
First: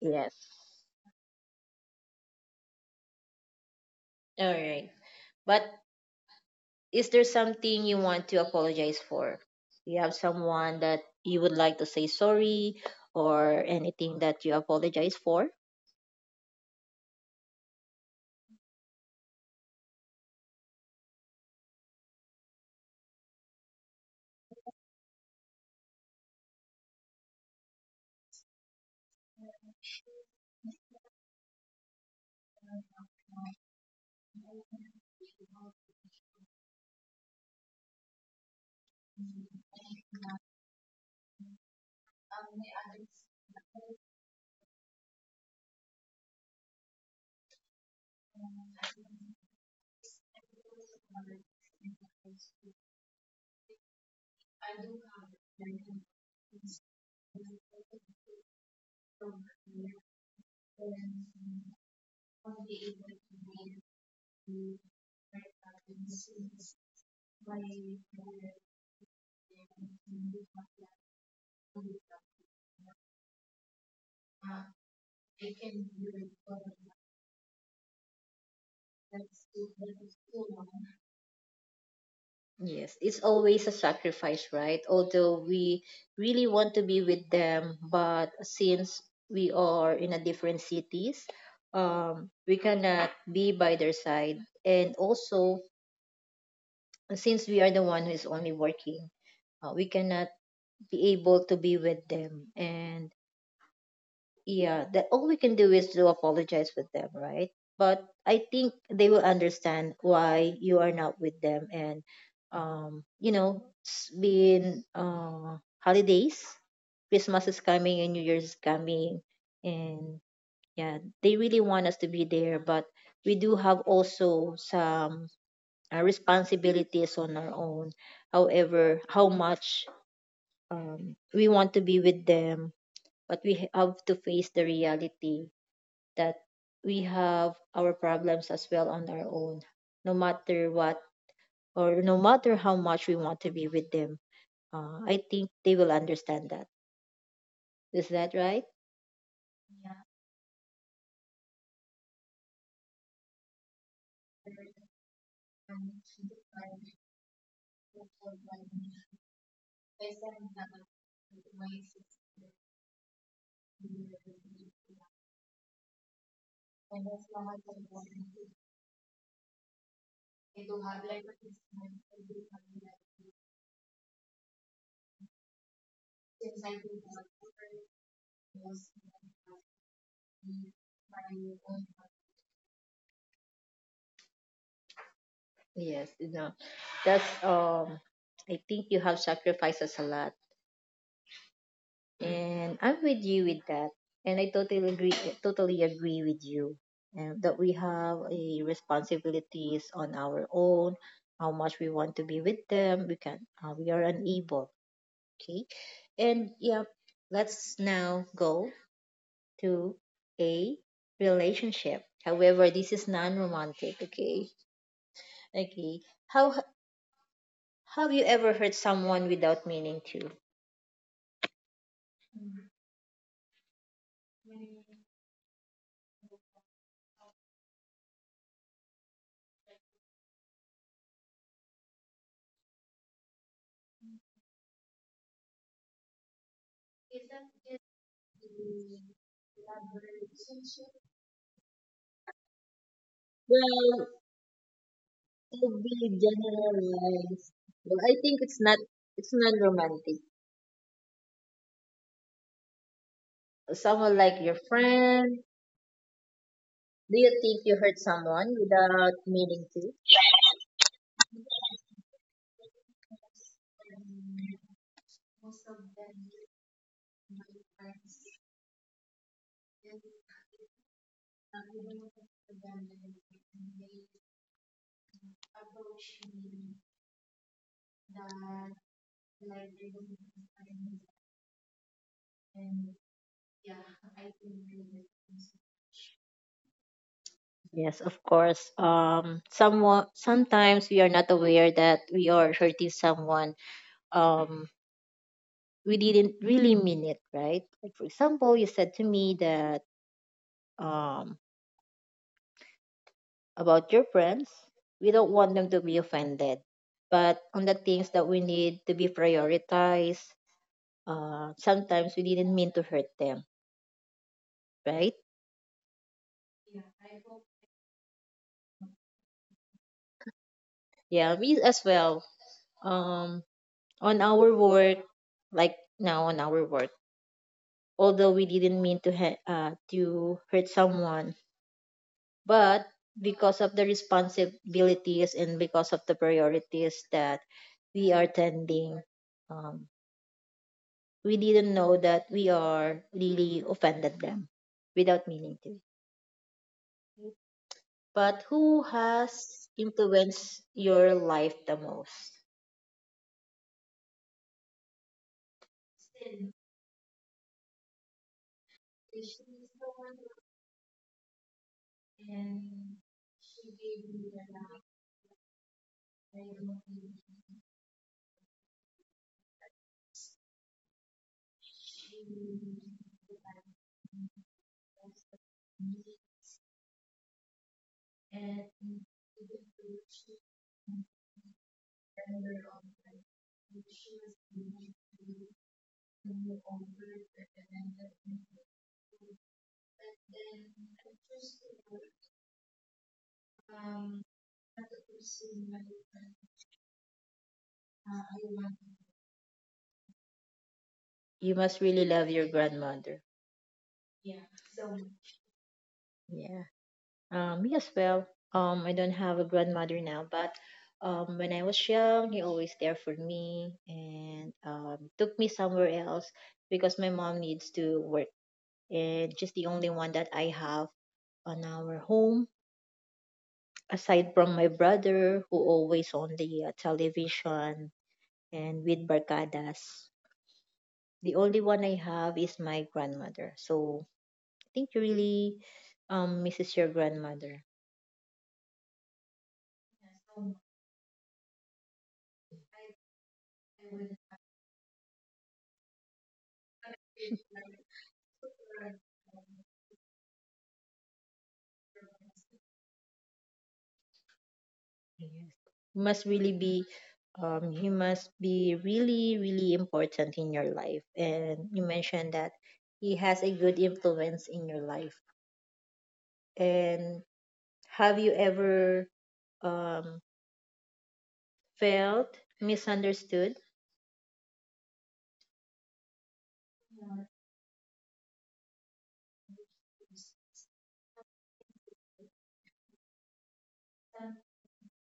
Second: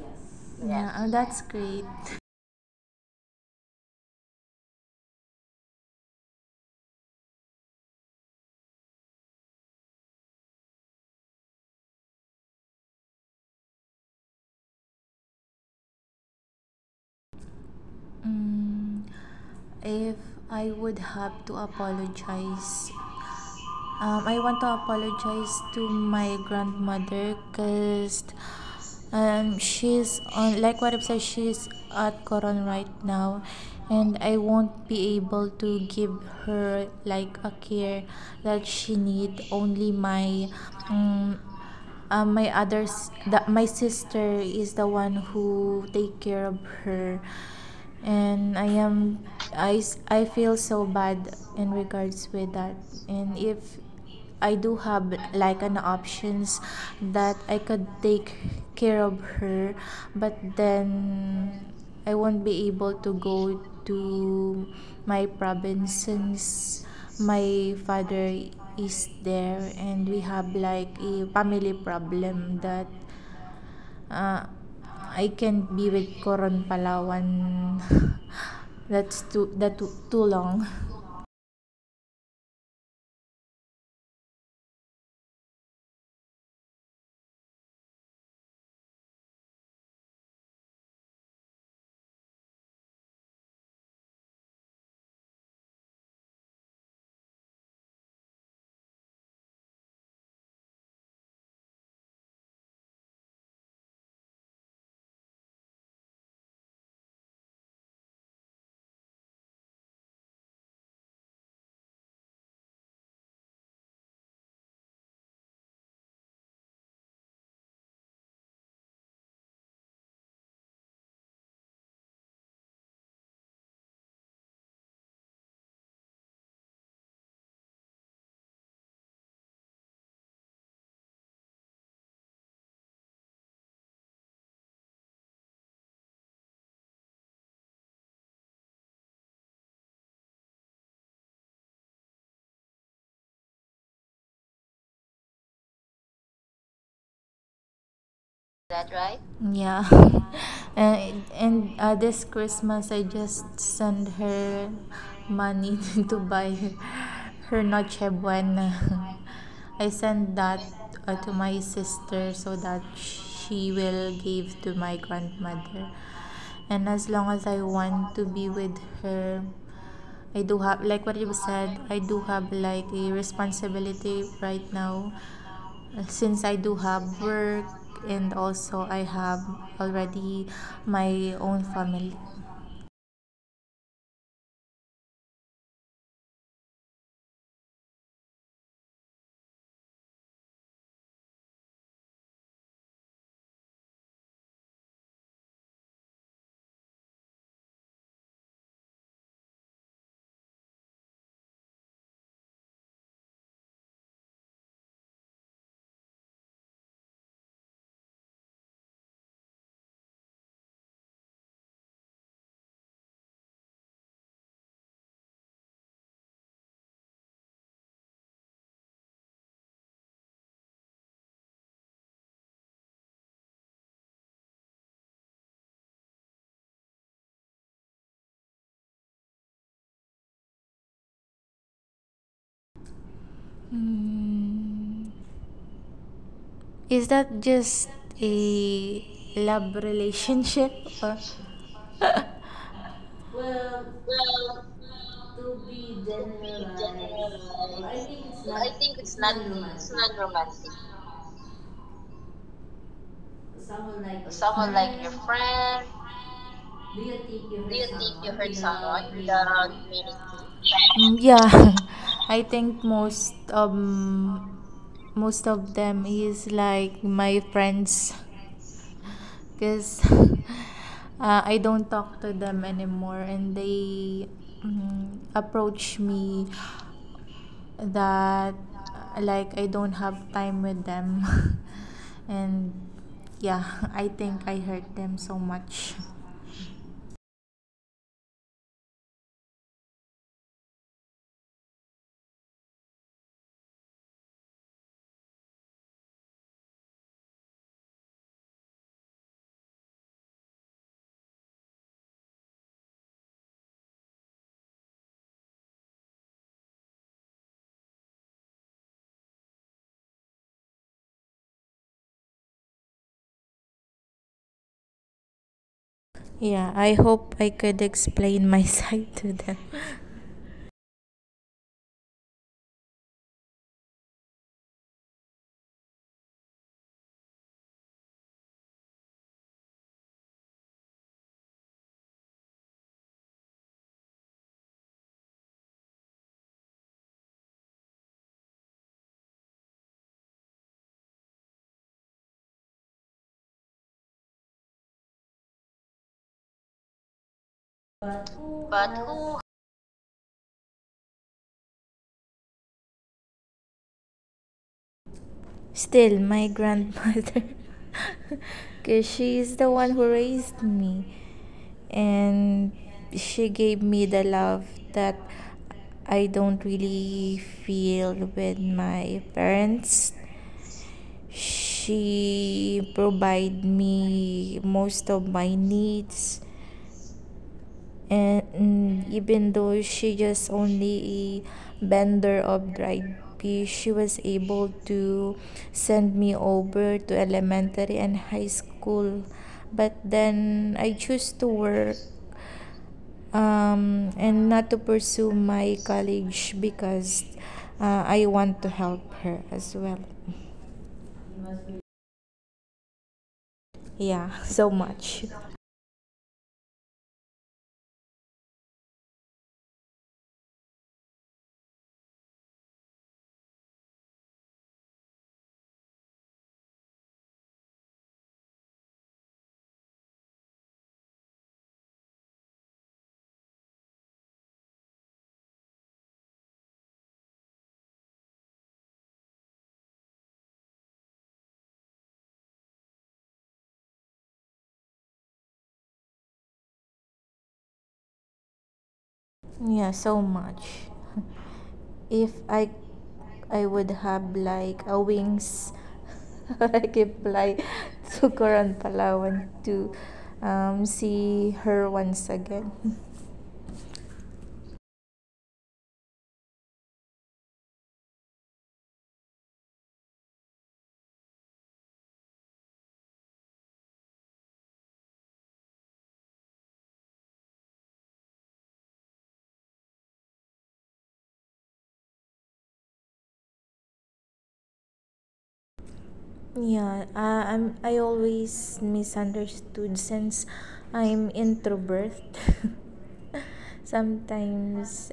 Speaker 1: Yes.
Speaker 2: Yeah. Yeah, oh, that's great.
Speaker 1: All right. But is there something you want to apologize for? Do you have someone that you would like to say sorry or anything that you apologize for?
Speaker 2: Mm, if I would have to apologize. I want to apologize to my grandmother because she's on, like what I've said, she's at Coron right now and I won't be able to give her like a care that she need. Only my um, my sister is the one who take care of her, and I am I, s- i feel so bad in regards with that. And if I do have like an options that I could take care of her, but then I won't be able to go to my province since my father is there and we have like a family problem that uh, I can't be with Coron Palawan. That's too long.
Speaker 1: Yes, it's always a sacrifice, right? Although we really want to be with them, but since we are in a different cities, we cannot be by their side. And also, since we are the one who is only working, we cannot be able to be with them. And yeah, that all we can do is to apologize with them, right? But I think they will understand why you are not with them. And you know, it's been holidays, Christmas is coming and New Year's is coming, and yeah, they really want us to be there, but we do have also some responsibilities on our own. However, how much we want to be with them, but we have to face the reality that we have our problems as well on our own, no matter what or no matter how much we want to be with them. I think they will understand that. Is that right?
Speaker 2: That right? Yeah. And this Christmas I just send her money to buy her Noche Buena. I send that to my sister so that she will give to my grandmother. And as long as I want to be with her, I do have, like what you said, I do have like a responsibility right now since I do have work and also I have already my own family.
Speaker 1: Yes, you know, that's I think you have sacrifices a lot, and I'm with you with that, and I totally agree with you, and that we have a responsibilities on our own, how much we want to be with them, we can, we are unable. Okay. And yeah, let's now go to a relationship. However, this is non-romantic, okay? Okay. How, have you ever hurt someone without meaning to?
Speaker 2: Mm, is that just a love relationship or?
Speaker 1: Well,
Speaker 2: Well,
Speaker 1: to be
Speaker 2: in general,
Speaker 1: generalized, well,
Speaker 2: I
Speaker 1: I think it's not
Speaker 2: think
Speaker 1: it's
Speaker 2: it's not
Speaker 1: non-romantic.
Speaker 2: romantic.
Speaker 1: Someone like your
Speaker 2: Someone like your
Speaker 1: friend.
Speaker 2: friend,
Speaker 1: Do you
Speaker 2: do
Speaker 1: think
Speaker 2: you
Speaker 1: you hurt
Speaker 2: think you
Speaker 1: someone
Speaker 2: hurt someone
Speaker 1: without meaning
Speaker 2: without
Speaker 1: to?
Speaker 2: meaning to? Mm, yeah, I think most of them is like my friends because I don't talk to them anymore, and they approach me that like I don't have time with them and yeah I think I hurt them so much.
Speaker 1: Yes, of course. Someone sometimes we are not aware that we are hurting someone, um we didn't really mean it, right? Like for example, you said to me that um about your friends, we don't want them to be offended, but on the things that we need to be prioritized, sometimes we didn't mean to hurt them, right?
Speaker 2: Yeah, I hope I could explain my side to them.
Speaker 1: Yeah, me as well, um on our work, like now on our work, although we didn't mean to to hurt someone, but because of the responsibilities and because of the priorities that we are tending, um, we didn't know that we are really offended them without meaning to. But who
Speaker 2: But who...
Speaker 1: has influenced your life the most?
Speaker 2: Still, my grandmother, because she's the one who raised me, and she gave me the love that I don't really feel with my parents. She provide me most of my needs. And even though she just only a vendor of dried fish, she was able to send me over to elementary and high school. But then I choose to work, and not to pursue my college because I want to help her as well.
Speaker 1: You must really love your grandmother.
Speaker 2: Yeah,
Speaker 1: Yeah.
Speaker 2: so much.
Speaker 1: Me as well. I don't have a grandmother now, but when I was young, he always there for me and took me somewhere else because my mom needs to work. And just the only one that I have on our home, aside from my brother, who always on the television and with barcadas. The only one I have is my grandmother. So think you really misses your grandmother.
Speaker 2: Yeah, so much. If I would
Speaker 1: Yes.
Speaker 2: have like a wings, I could fly to Coron Palawan to see her once again.
Speaker 1: You must really be you must be really, really important in your life. And you mentioned that he has a good influence in your life. And have you ever um felt misunderstood?
Speaker 2: Yeah, I always misunderstood since I'm introvert. Sometimes,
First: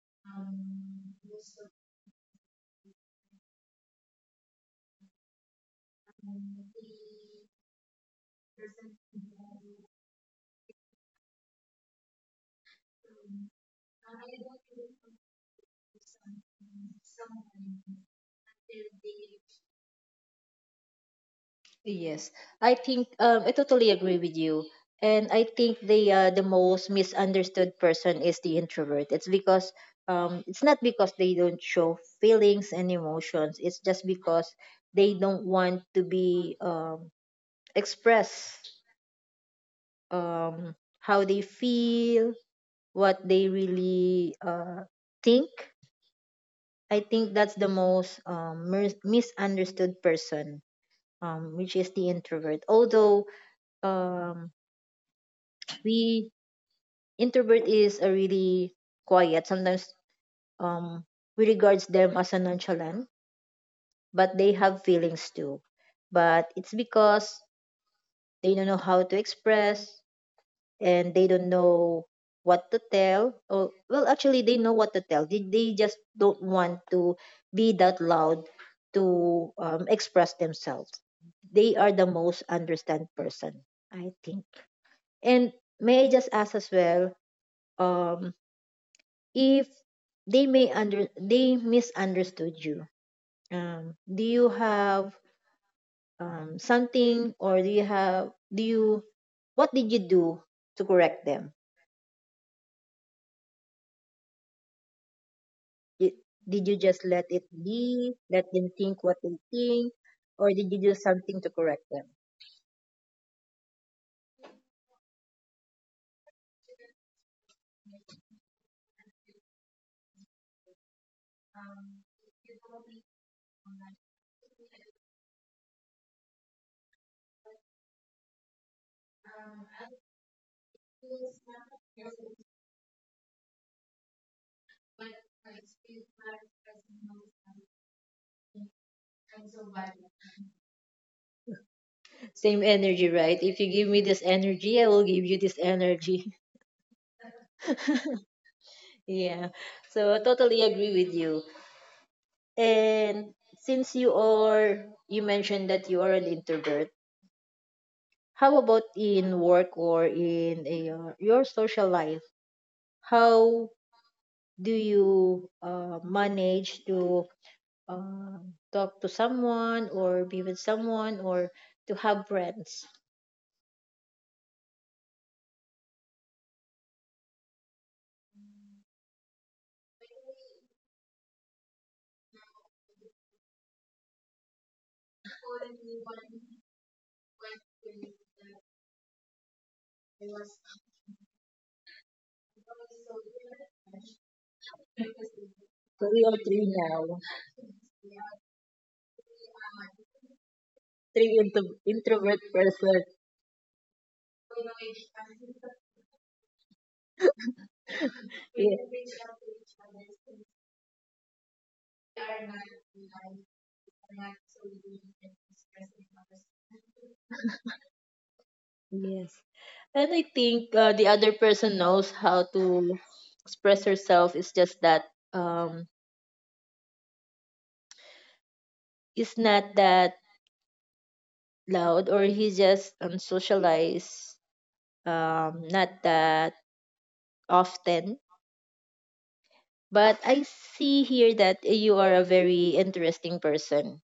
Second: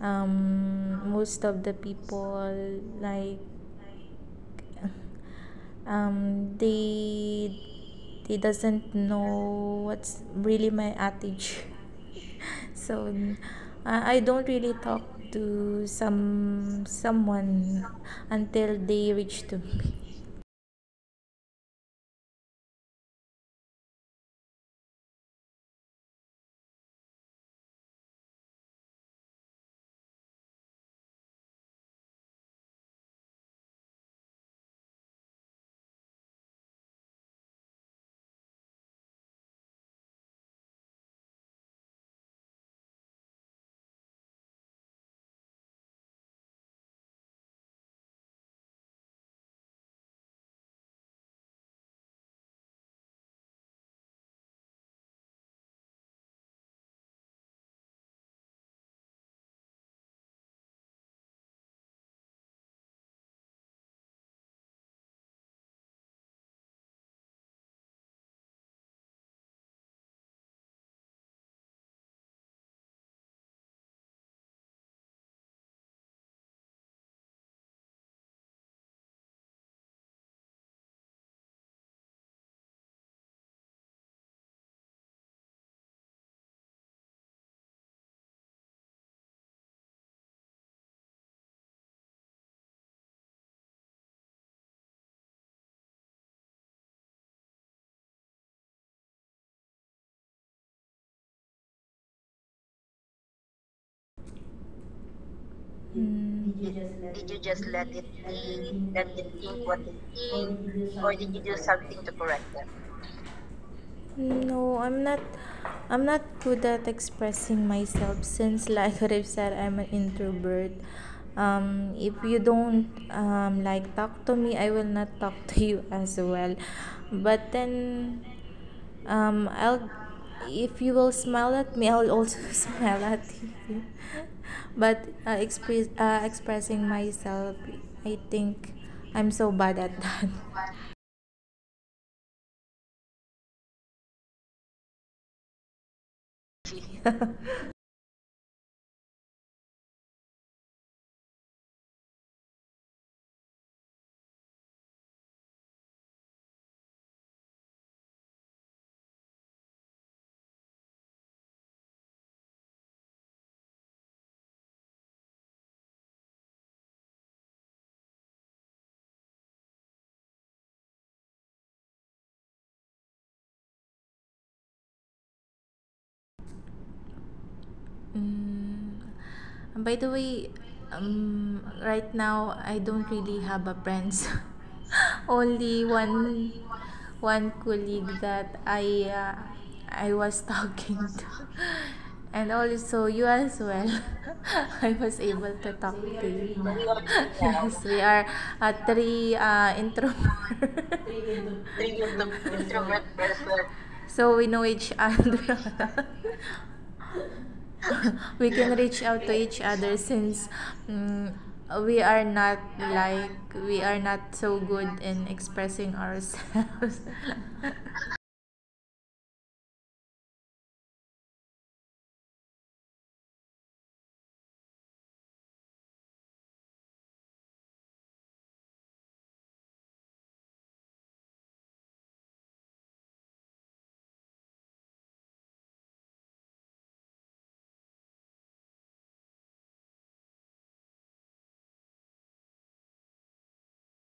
Speaker 2: most of the people, like... Um, they they doesn't know what's really my attitude. So I don't really talk to someone until they reach to me.
Speaker 1: Yes, I think I totally agree with you, and I think the most misunderstood person is the introvert. It's because it's not because they don't show feelings and emotions. It's just because they don't want to be express how they feel, what they really think. I think that's the most misunderstood person, which is the introvert. Although um we introvert is a really quiet sometimes, um we regards them as a nonchalant, but they have feelings too, but it's because they don't know how to express, and they don't know what to tell, or well, actually they know what to tell, they just don't want to be that loud to express themselves. They are the most understand person, I think. And may I just ask as well, um if they may under they misunderstood you, do you have something, or do you have, do you, what did you do to correct them?
Speaker 2: Did...
Speaker 1: did, did you just
Speaker 2: Mm. Did
Speaker 1: let
Speaker 2: you
Speaker 1: it
Speaker 2: just let... did you
Speaker 1: be,
Speaker 2: it just be? Let
Speaker 1: let
Speaker 2: it
Speaker 1: them
Speaker 2: be,
Speaker 1: think
Speaker 2: let
Speaker 1: what
Speaker 2: them
Speaker 1: they
Speaker 2: think what
Speaker 1: think,
Speaker 2: they
Speaker 1: or did you do
Speaker 2: think, or did you
Speaker 1: something
Speaker 2: do
Speaker 1: to correct
Speaker 2: something to
Speaker 1: them?
Speaker 2: correct them? No, I'm not... I'm not good at expressing myself since like what I've said, I'm an introvert. If you don't like talk to me, I will not talk to you as well. But then I'll if you will smile at me, I'll also smile at you. But expressing myself, I think I'm so bad at that.
Speaker 1: Same energy, right? If you give me this energy, I will give you this energy. Yeah, so I totally agree with you. And since you mentioned that you are an introvert, how about in work or in a, your social life? How do you manage to uh, talk to someone or be with someone or to have friends?
Speaker 2: Mm, by the way, right now I don't really have a friends. Only one colleague that I was talking to. And also you as well. I was able to talk
Speaker 1: So
Speaker 2: to
Speaker 1: we are
Speaker 2: you.
Speaker 1: three now.
Speaker 2: Yes, we are three introvert. Thank you, the
Speaker 1: Introvert
Speaker 2: introvert
Speaker 1: person.
Speaker 2: person. So we know each other. We can
Speaker 1: Yeah.
Speaker 2: reach out to each other since, mm, we are not like... we are not so good in expressing ourselves.
Speaker 1: Yes. And I think the other person knows how to express herself. It's just that um, it's not that loud, or he just socialize not that often. But I see here that you are a very interesting person.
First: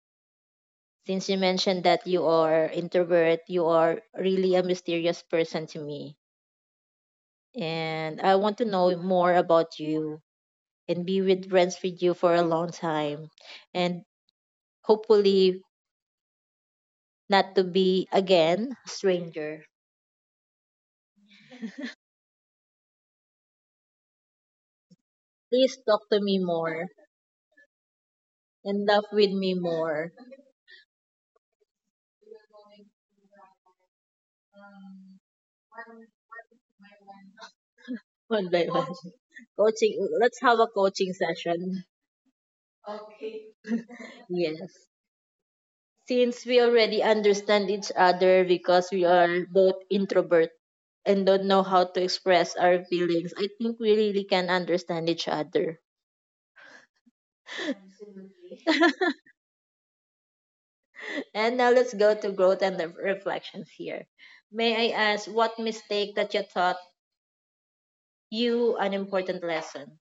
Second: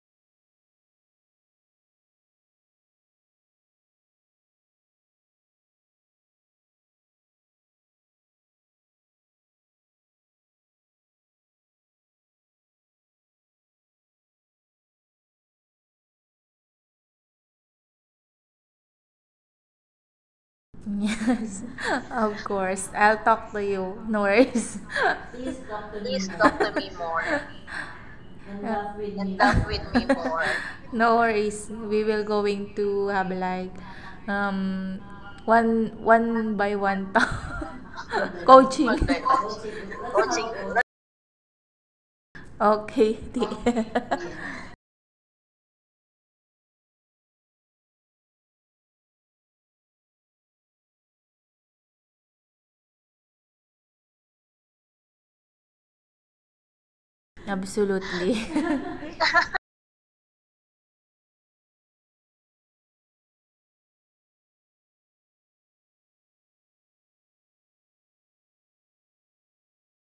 Speaker 1: Since you mentioned that you are introvert, you are really a mysterious person to me, and I want to know more about you and be with friends with you for a long time, and hopefully not to be again a stranger.
Speaker 2: Yes, of course I'll talk to you, no worries.
Speaker 1: Please talk to
Speaker 2: Please
Speaker 1: me
Speaker 2: talk to me
Speaker 1: more
Speaker 2: more.
Speaker 1: and
Speaker 2: Yeah.
Speaker 1: laugh with
Speaker 2: And
Speaker 1: me
Speaker 2: talk with me
Speaker 1: more.
Speaker 2: more. No worries, we will going to have like um one one by one talk,
Speaker 1: One by
Speaker 2: coaching.
Speaker 1: one.
Speaker 2: One by one.
Speaker 1: Coaching. Let's
Speaker 2: Coaching.
Speaker 1: have a coaching session.
Speaker 2: Okay, di.
Speaker 1: Yes. Since we already understand each other because we are both introvert and don't know how to express our feelings, I think we really can understand each other.
Speaker 2: Absolutely.
Speaker 1: And now let's go to growth and the reflections here. May I ask what mistake that you taught you an important lesson?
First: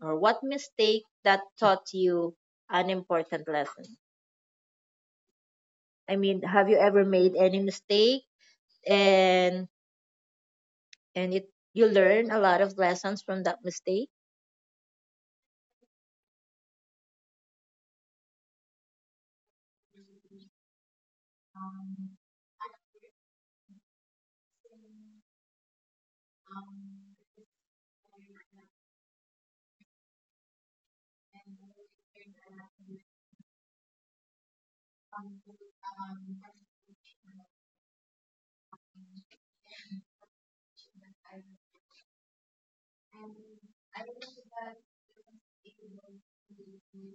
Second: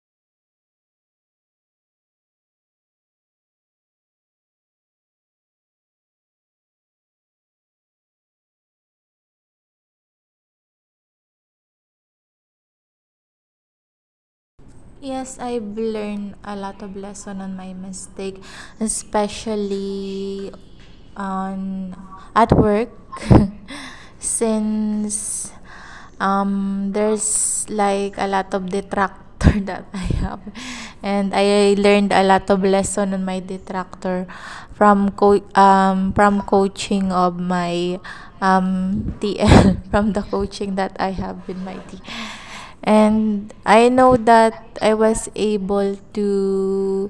Speaker 1: Or what mistake that taught you an important lesson? I mean, have you ever made any mistake? and and it, you learn a lot of lessons from that mistake.
Speaker 2: Yes, I've learned a lot of lesson on my mistake, especially on... at work, since there's like a lot of detractor that I have, and I learned a lot of lesson on my detractor from from coaching of my TL from the coaching that I have with my TL. And I know that I was able to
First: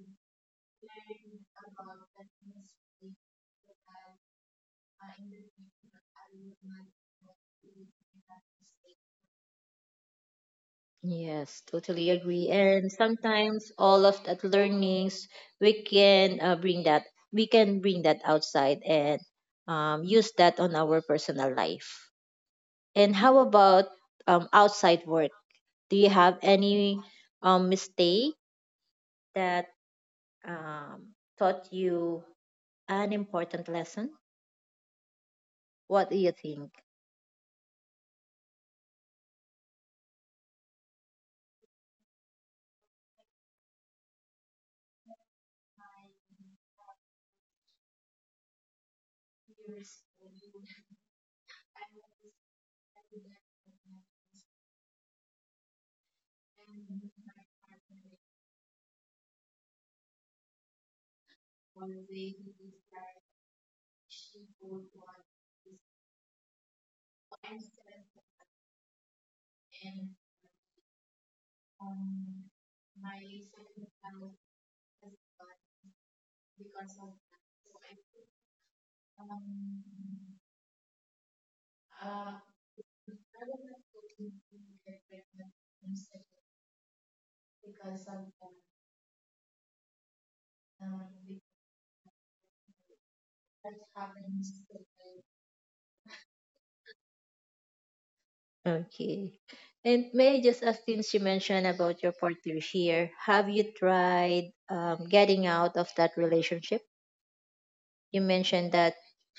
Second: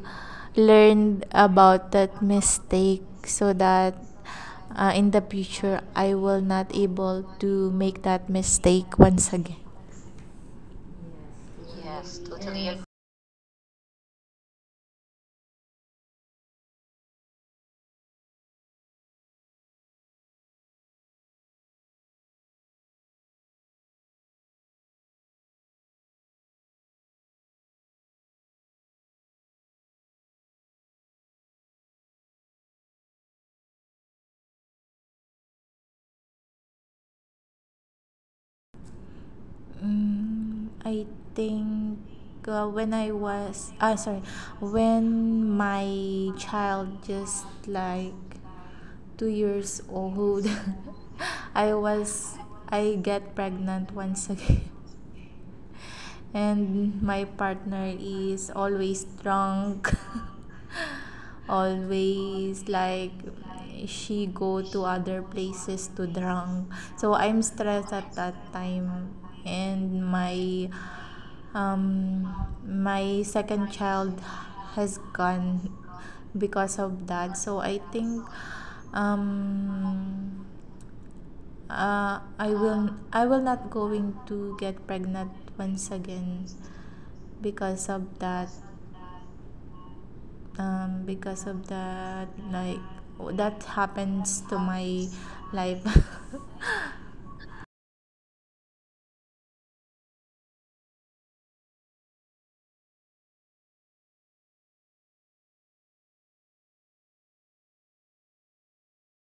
Speaker 2: learn about that mistake so that in the future I will not able to make that mistake once again.
Speaker 1: Yes, totally
Speaker 2: Yes,
Speaker 1: agree.
Speaker 2: totally agree.
Speaker 1: And sometimes all of that learnings, we can bring that we can bring that outside and use that on our personal life. And how about outside work, do you have any mistake that taught you an important lesson? What do you think?
Speaker 2: Mm, I think when I was ah, sorry, when my child just like 2 years old, I was... I get pregnant once again, and my partner is always drunk, always like, she go to other places to drunk. So I'm stressed at that time, and my um my second child has gone because of that. So I think, um I will not going to get pregnant once again because of that, because of that, like that happens to my life.
Speaker 1: Okay. And may I just ask, since you mentioned about your partner here, have you tried getting out of that relationship? You mentioned that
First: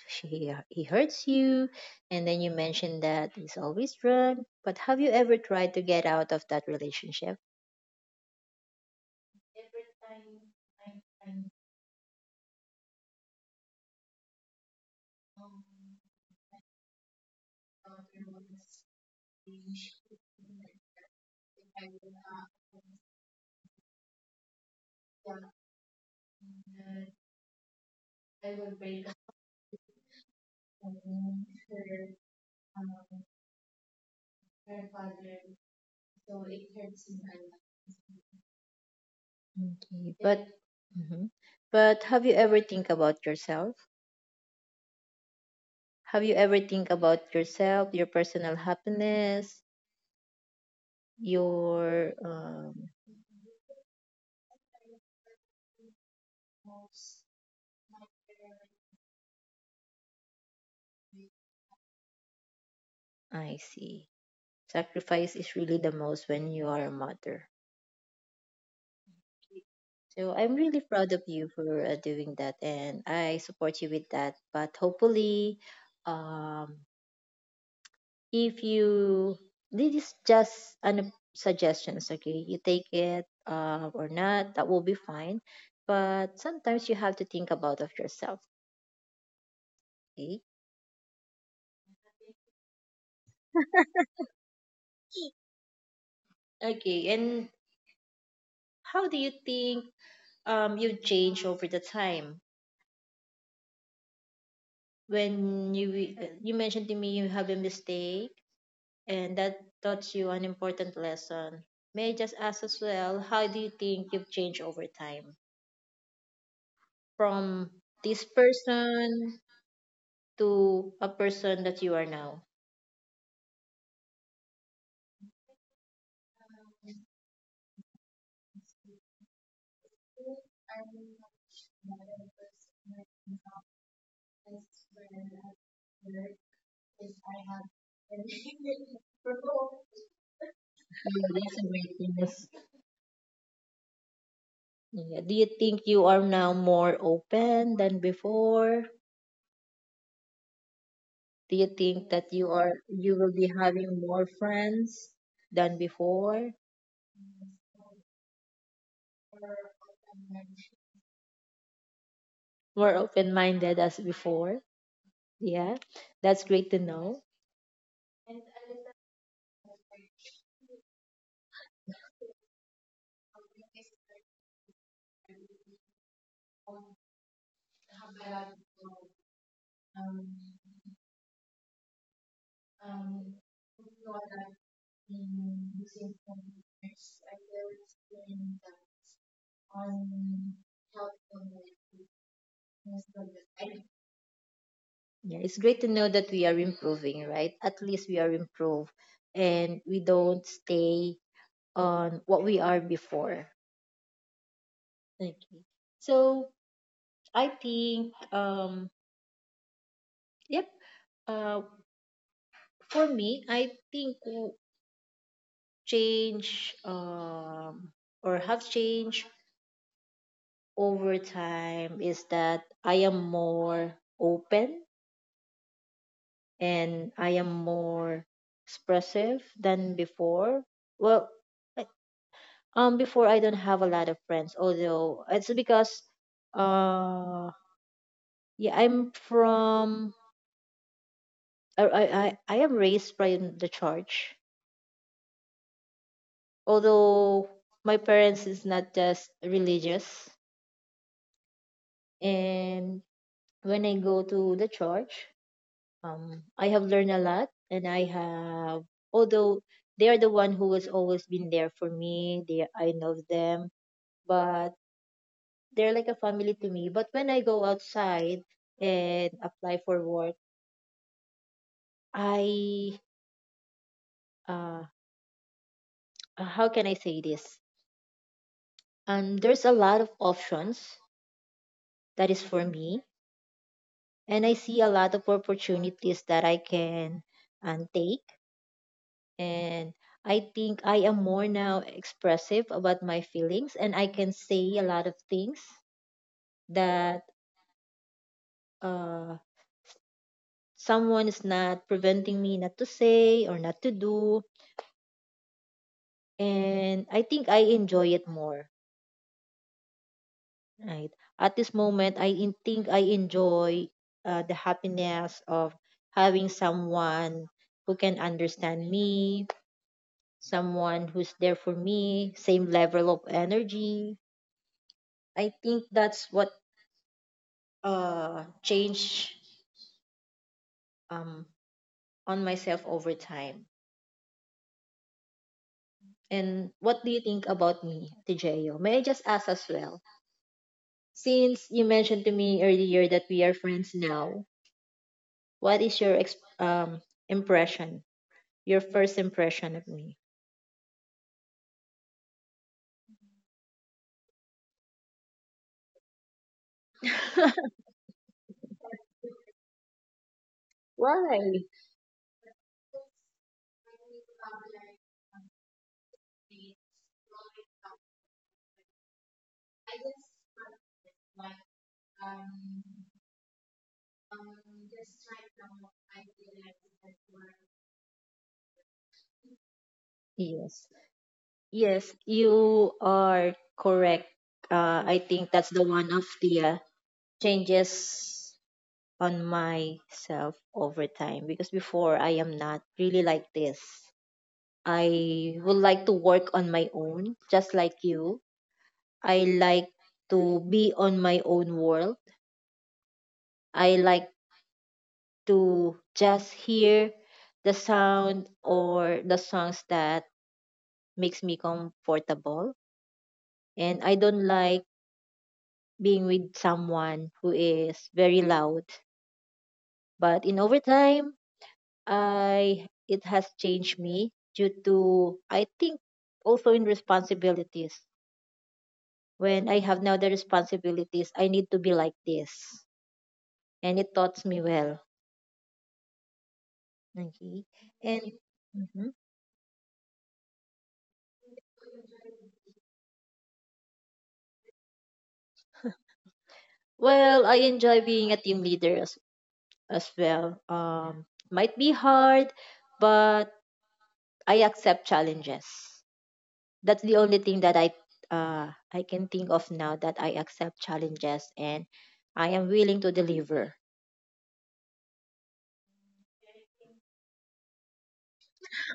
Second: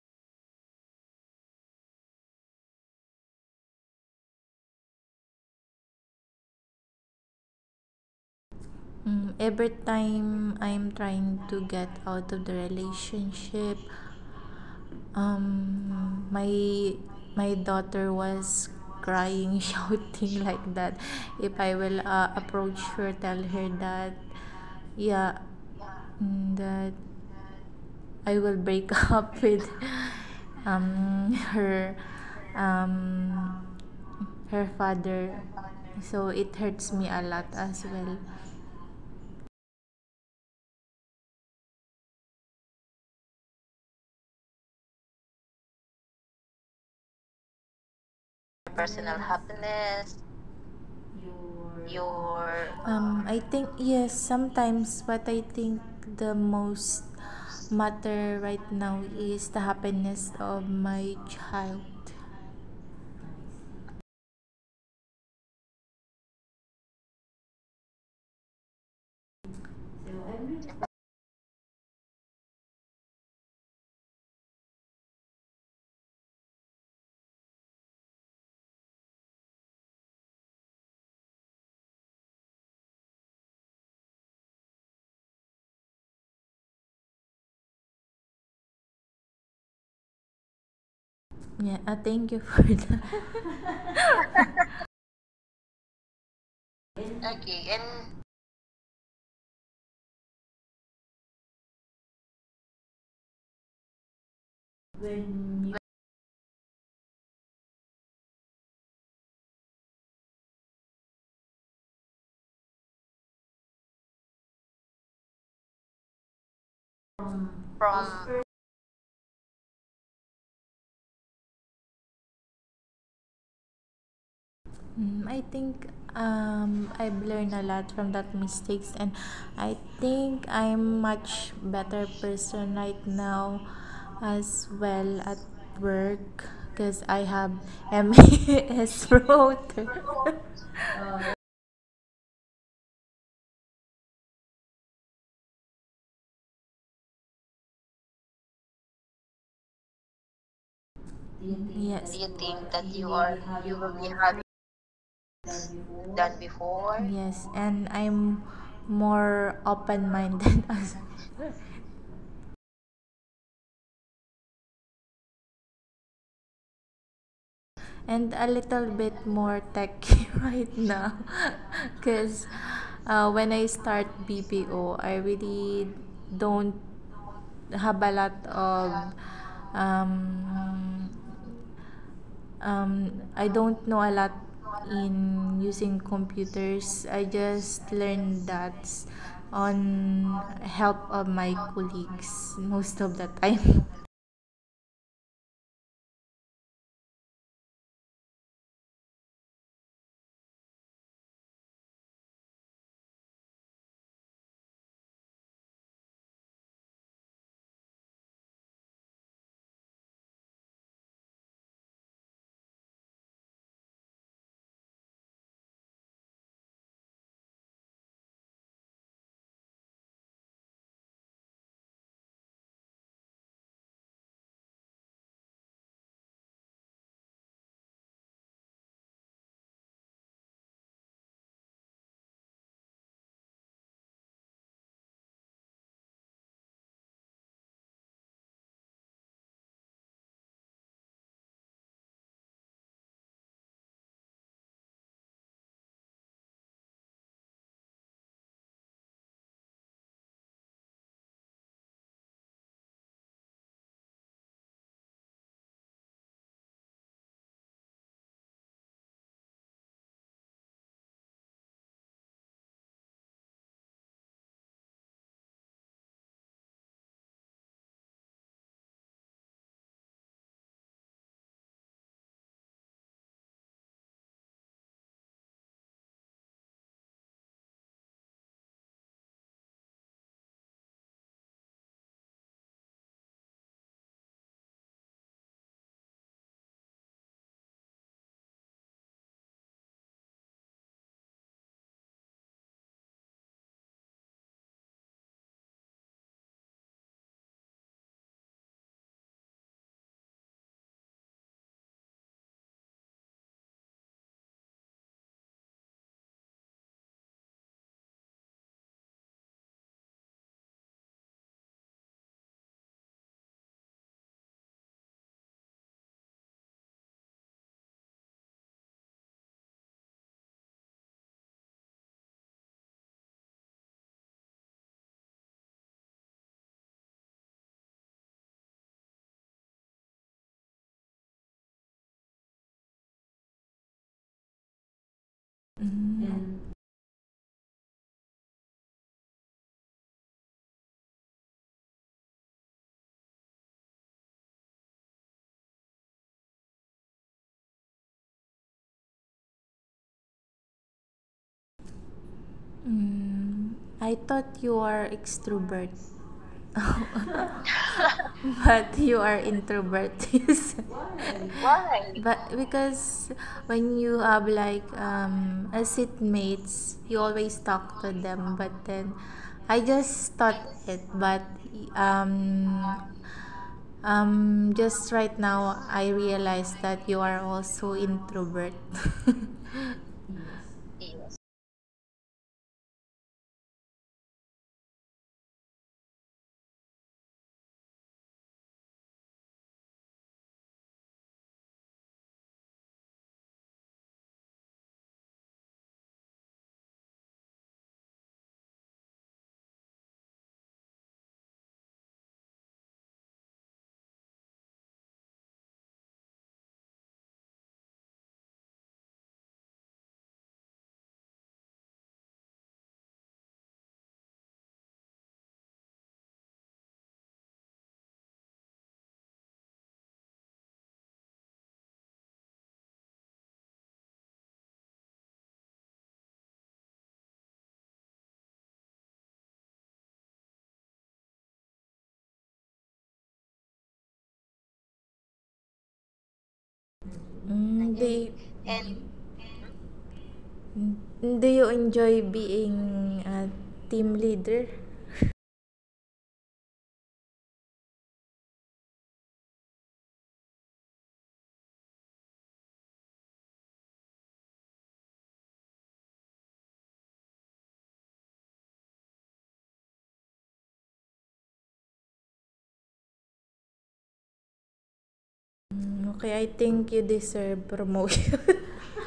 Speaker 1: he hurts you, and then you mentioned that he's always drunk. But have you ever tried to get out of that relationship?
Speaker 2: Mm, every time I'm trying to get out of the relationship, Um, my my daughter was crying, shouting like that. If I will approach her, tell her that, yeah, that I will break up with her, um her father. So it hurts me a lot as well.
Speaker 1: Okay. But, mhm. But have you ever think about yourself? Have you ever think about yourself, your personal
Speaker 2: Personal
Speaker 1: happiness,
Speaker 2: happiness,
Speaker 1: your
Speaker 2: your...
Speaker 1: um,
Speaker 2: I think yes, sometimes, but I think the most matter right now is the happiness of my child.
Speaker 1: I see. Sacrifice is really the most when you are a mother. So I'm really proud of you for doing that, and I support you with that. But hopefully, um, if you, this is just an suggestions, okay? You take it or not, that will be fine. But sometimes you have to think about of yourself, okay?
Speaker 2: Yeah, thank you for that.
Speaker 1: Okay, and
Speaker 2: Okay, and...
Speaker 1: how do you think you change over the time? When you mentioned to me you have a mistake, and that taught you an important lesson. May I just ask as well, how do you think you've changed over time from
Speaker 2: from...
Speaker 1: this person to a person that you are now?
Speaker 2: Mm, I think I've learned a lot from that mistakes, and I think I'm much better person right now, as well at work, because I have MES promoter.
Speaker 1: Oh, that's a great thing. Yes. Yeah. Do you think you are now more open than before? Do you
Speaker 2: Yes. Do yes.
Speaker 1: think
Speaker 2: You
Speaker 1: that
Speaker 2: think that you are...
Speaker 1: you will be
Speaker 2: you will be
Speaker 1: having
Speaker 2: having
Speaker 1: more friends than
Speaker 2: done
Speaker 1: before?
Speaker 2: before? Yes, and I'm more open-minded as well.
Speaker 1: More open-minded as before? Yeah, that's great to know.
Speaker 2: And a little bit more techy right now because when I start BPO, I really don't have a lot of um, I don't know a lot in using computers. I just learned that on help of my colleagues most of the time.
Speaker 1: Yeah, it's great to know that we are improving, right? At least we are improved, and we don't stay on what we are before. Okay. So I think yep, uh for me I think change or have changed over time is that I am more open and I am more expressive than before. Well, I- before I don't have a lot of friends, although it's because, uh, yeah, I am raised by the church, although my parents is not just religious. And when I go to the church, I have learned a lot, and I have, although they are the one who has always been there for me. They, I know them, but they're like a family to me. But when I go outside and apply for work, I, uh, how can I say this? There's a lot of options that is for me, and I see a lot of opportunities that I can take. And I think I am more now expressive about my feelings, and I can say a lot of things that uh, someone is not preventing me not to say or not to do. And I think I enjoy it more right at this moment. I think I enjoy the happiness of having someone who can understand me, someone who's there for me, same level of energy. I think that's what change um on myself over time.
Speaker 2: Mm.
Speaker 1: And what do you think about me, Tijeo? May I just ask as well? Since you mentioned to me earlier that we are friends now, what is your impression? Your first impression of me?
Speaker 2: Mm. I thought you are extrovert. But you are introvert.
Speaker 1: Why?
Speaker 2: Why? But because when you have like a seatmates, you always talk to them, but then I just thought it, but um just right now I realized that you are also introvert.
Speaker 1: Yes.
Speaker 2: Yes.
Speaker 1: Yes, you are correct. I think that's the one of the changes on myself over time, because before I am not really like this. I would like to work on my own, just like you. I like to be on my own world. I like to just hear the sound or the songs that makes me comfortable. And I don't like being with someone who is very loud. But in overtime, I it has changed me due to I think also in responsibilities. When I have now the responsibilities, I need to be like this, and it taught me well. Okay,
Speaker 2: Mm, do you...
Speaker 1: and
Speaker 2: and
Speaker 1: mhm.
Speaker 2: do you enjoy being a team leader?
Speaker 1: Well, I enjoy being a team leader as well. Might be hard, but I accept challenges. That's the only thing that I can think of now, that I accept challenges and I am willing to deliver.
Speaker 2: Mm, okay, I think you deserve promotion.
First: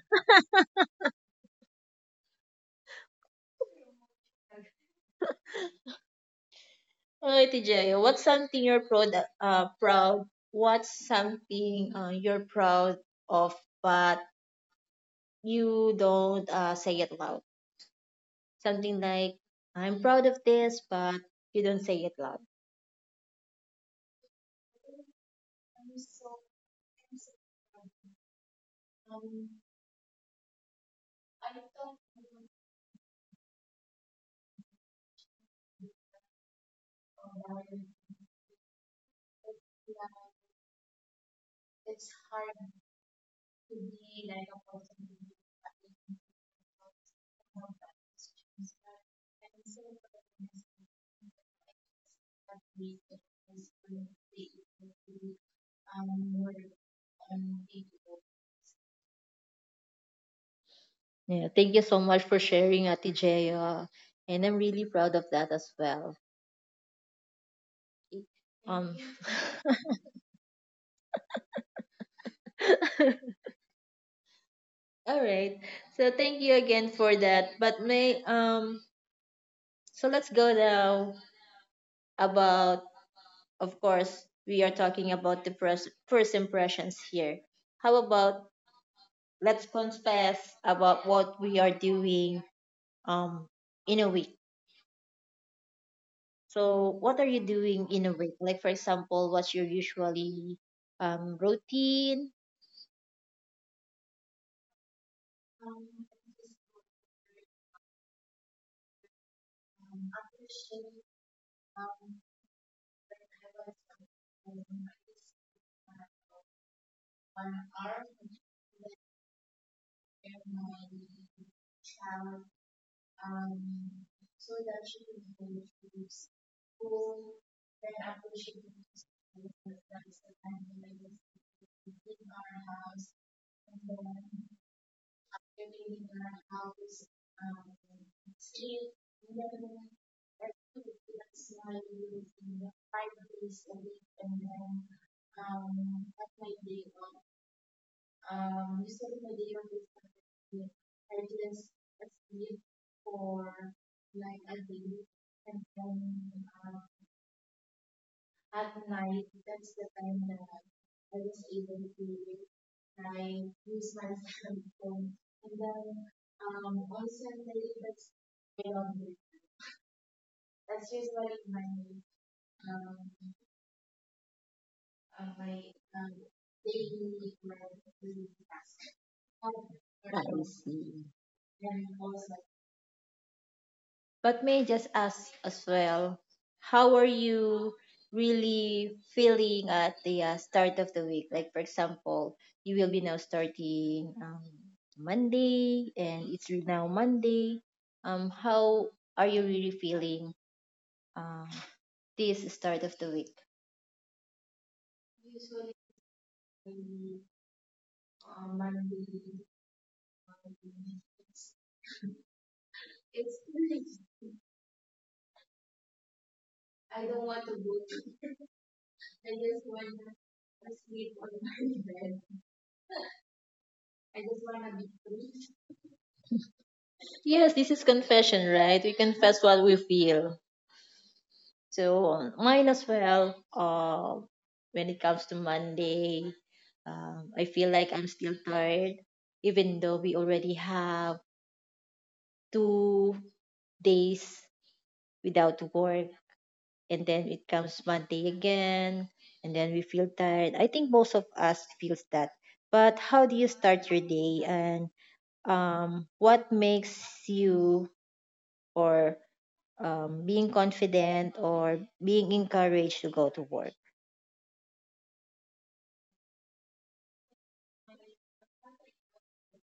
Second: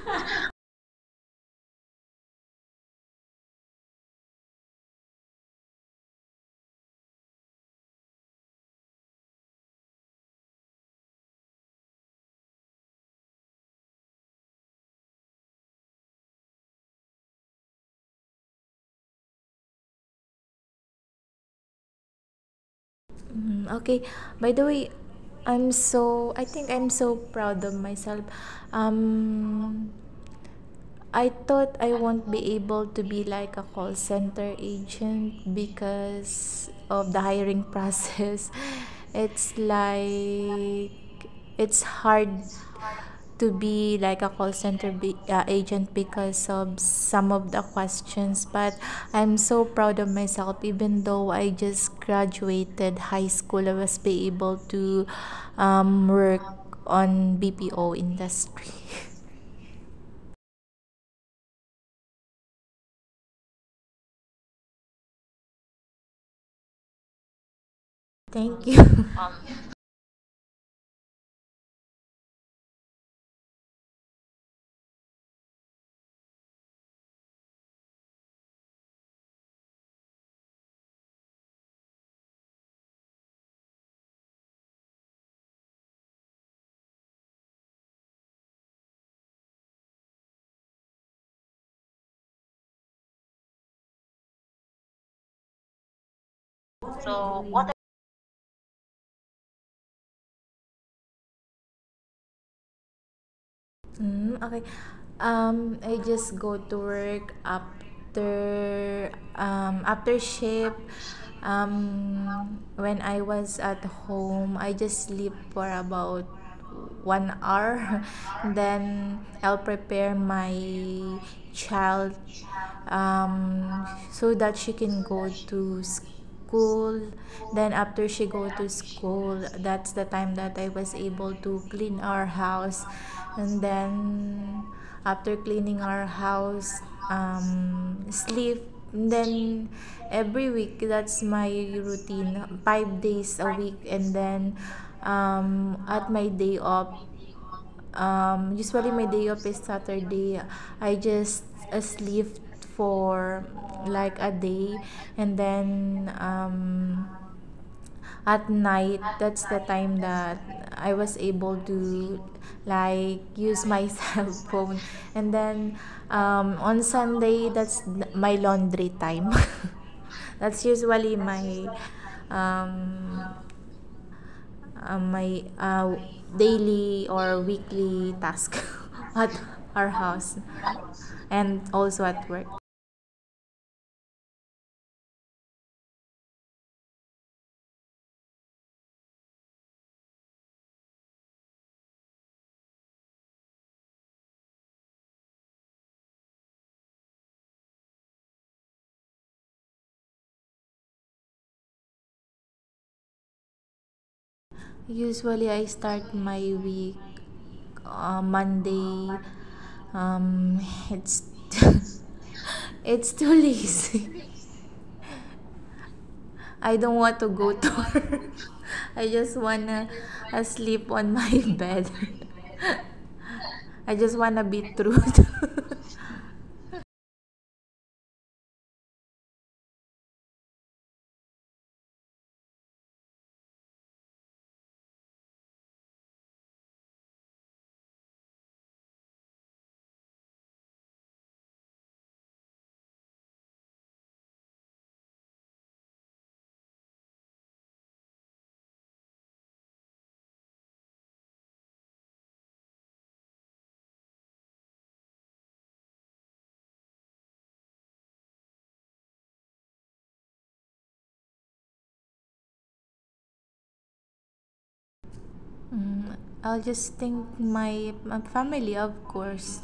Speaker 1: Alright, TJ, what's something you're proud? What's something you're proud of, but you don't say it loud? Something like, I'm proud of this, but you don't say it loud.
Speaker 2: Mm, okay. By the way, I think I'm so proud of myself. Um I thought I won't be able to be like a call center agent because of the hiring process. It's like it's hard to be like a call center agent because of some of the questions. But I'm so proud of myself, even though I just graduated high school, I was be able to work on BPO industry.
Speaker 1: Yeah, thank you so much for sharing, Ate Jay, and I'm really proud of that as well.
Speaker 2: Thank you.
Speaker 1: Um, all right. So thank you again for that. But may so let's go now about. Of course, we are talking about the first impressions here. How about let's confess about what we are doing um in a week. So, what are you
Speaker 2: So what...
Speaker 1: doing in a week? Like for example, what's your usually routine?
Speaker 2: Mm, okay. I just go to work after after shift. When I was at home, I just sleep for about 1 hour. Then I'll prepare my child um so that she can go to school... school. Then after she go to school, that's the time that I was able to clean our house, and then after cleaning our house, sleep. And then every week that's my routine, 5 days a week. And then at my day off, usually my day off is Saturday. I just sleep for like a day, and then at night that's the time that I was able to like use my cell phone. And then on Sunday that's my laundry time. That's usually my um, uh, my uh, daily or weekly task at our
Speaker 1: I
Speaker 2: house
Speaker 1: see.
Speaker 2: and also at work.
Speaker 1: But may I just ask as well, how are you really feeling at the start of the week? Like, for example, you will be now starting Monday, and it's now Monday. How are you really feeling um, this start of the week?
Speaker 2: Usually, I start my week Monday. Um, it's it's too lazy. I don't want to go to work. I just wanna sleep on my bed. I just wanna be through.
Speaker 1: Yes, this is confession, right? We confess what we feel. So mine as well. When it comes to Monday, I feel like I'm still tired, even though we already have 2 days without work, and then it comes Monday again, and then we feel tired. I think most of us feels that. But how do you start your day, and what makes you or being confident or being encouraged to go to work?
Speaker 2: Mm, I'll just think my, my family, of course,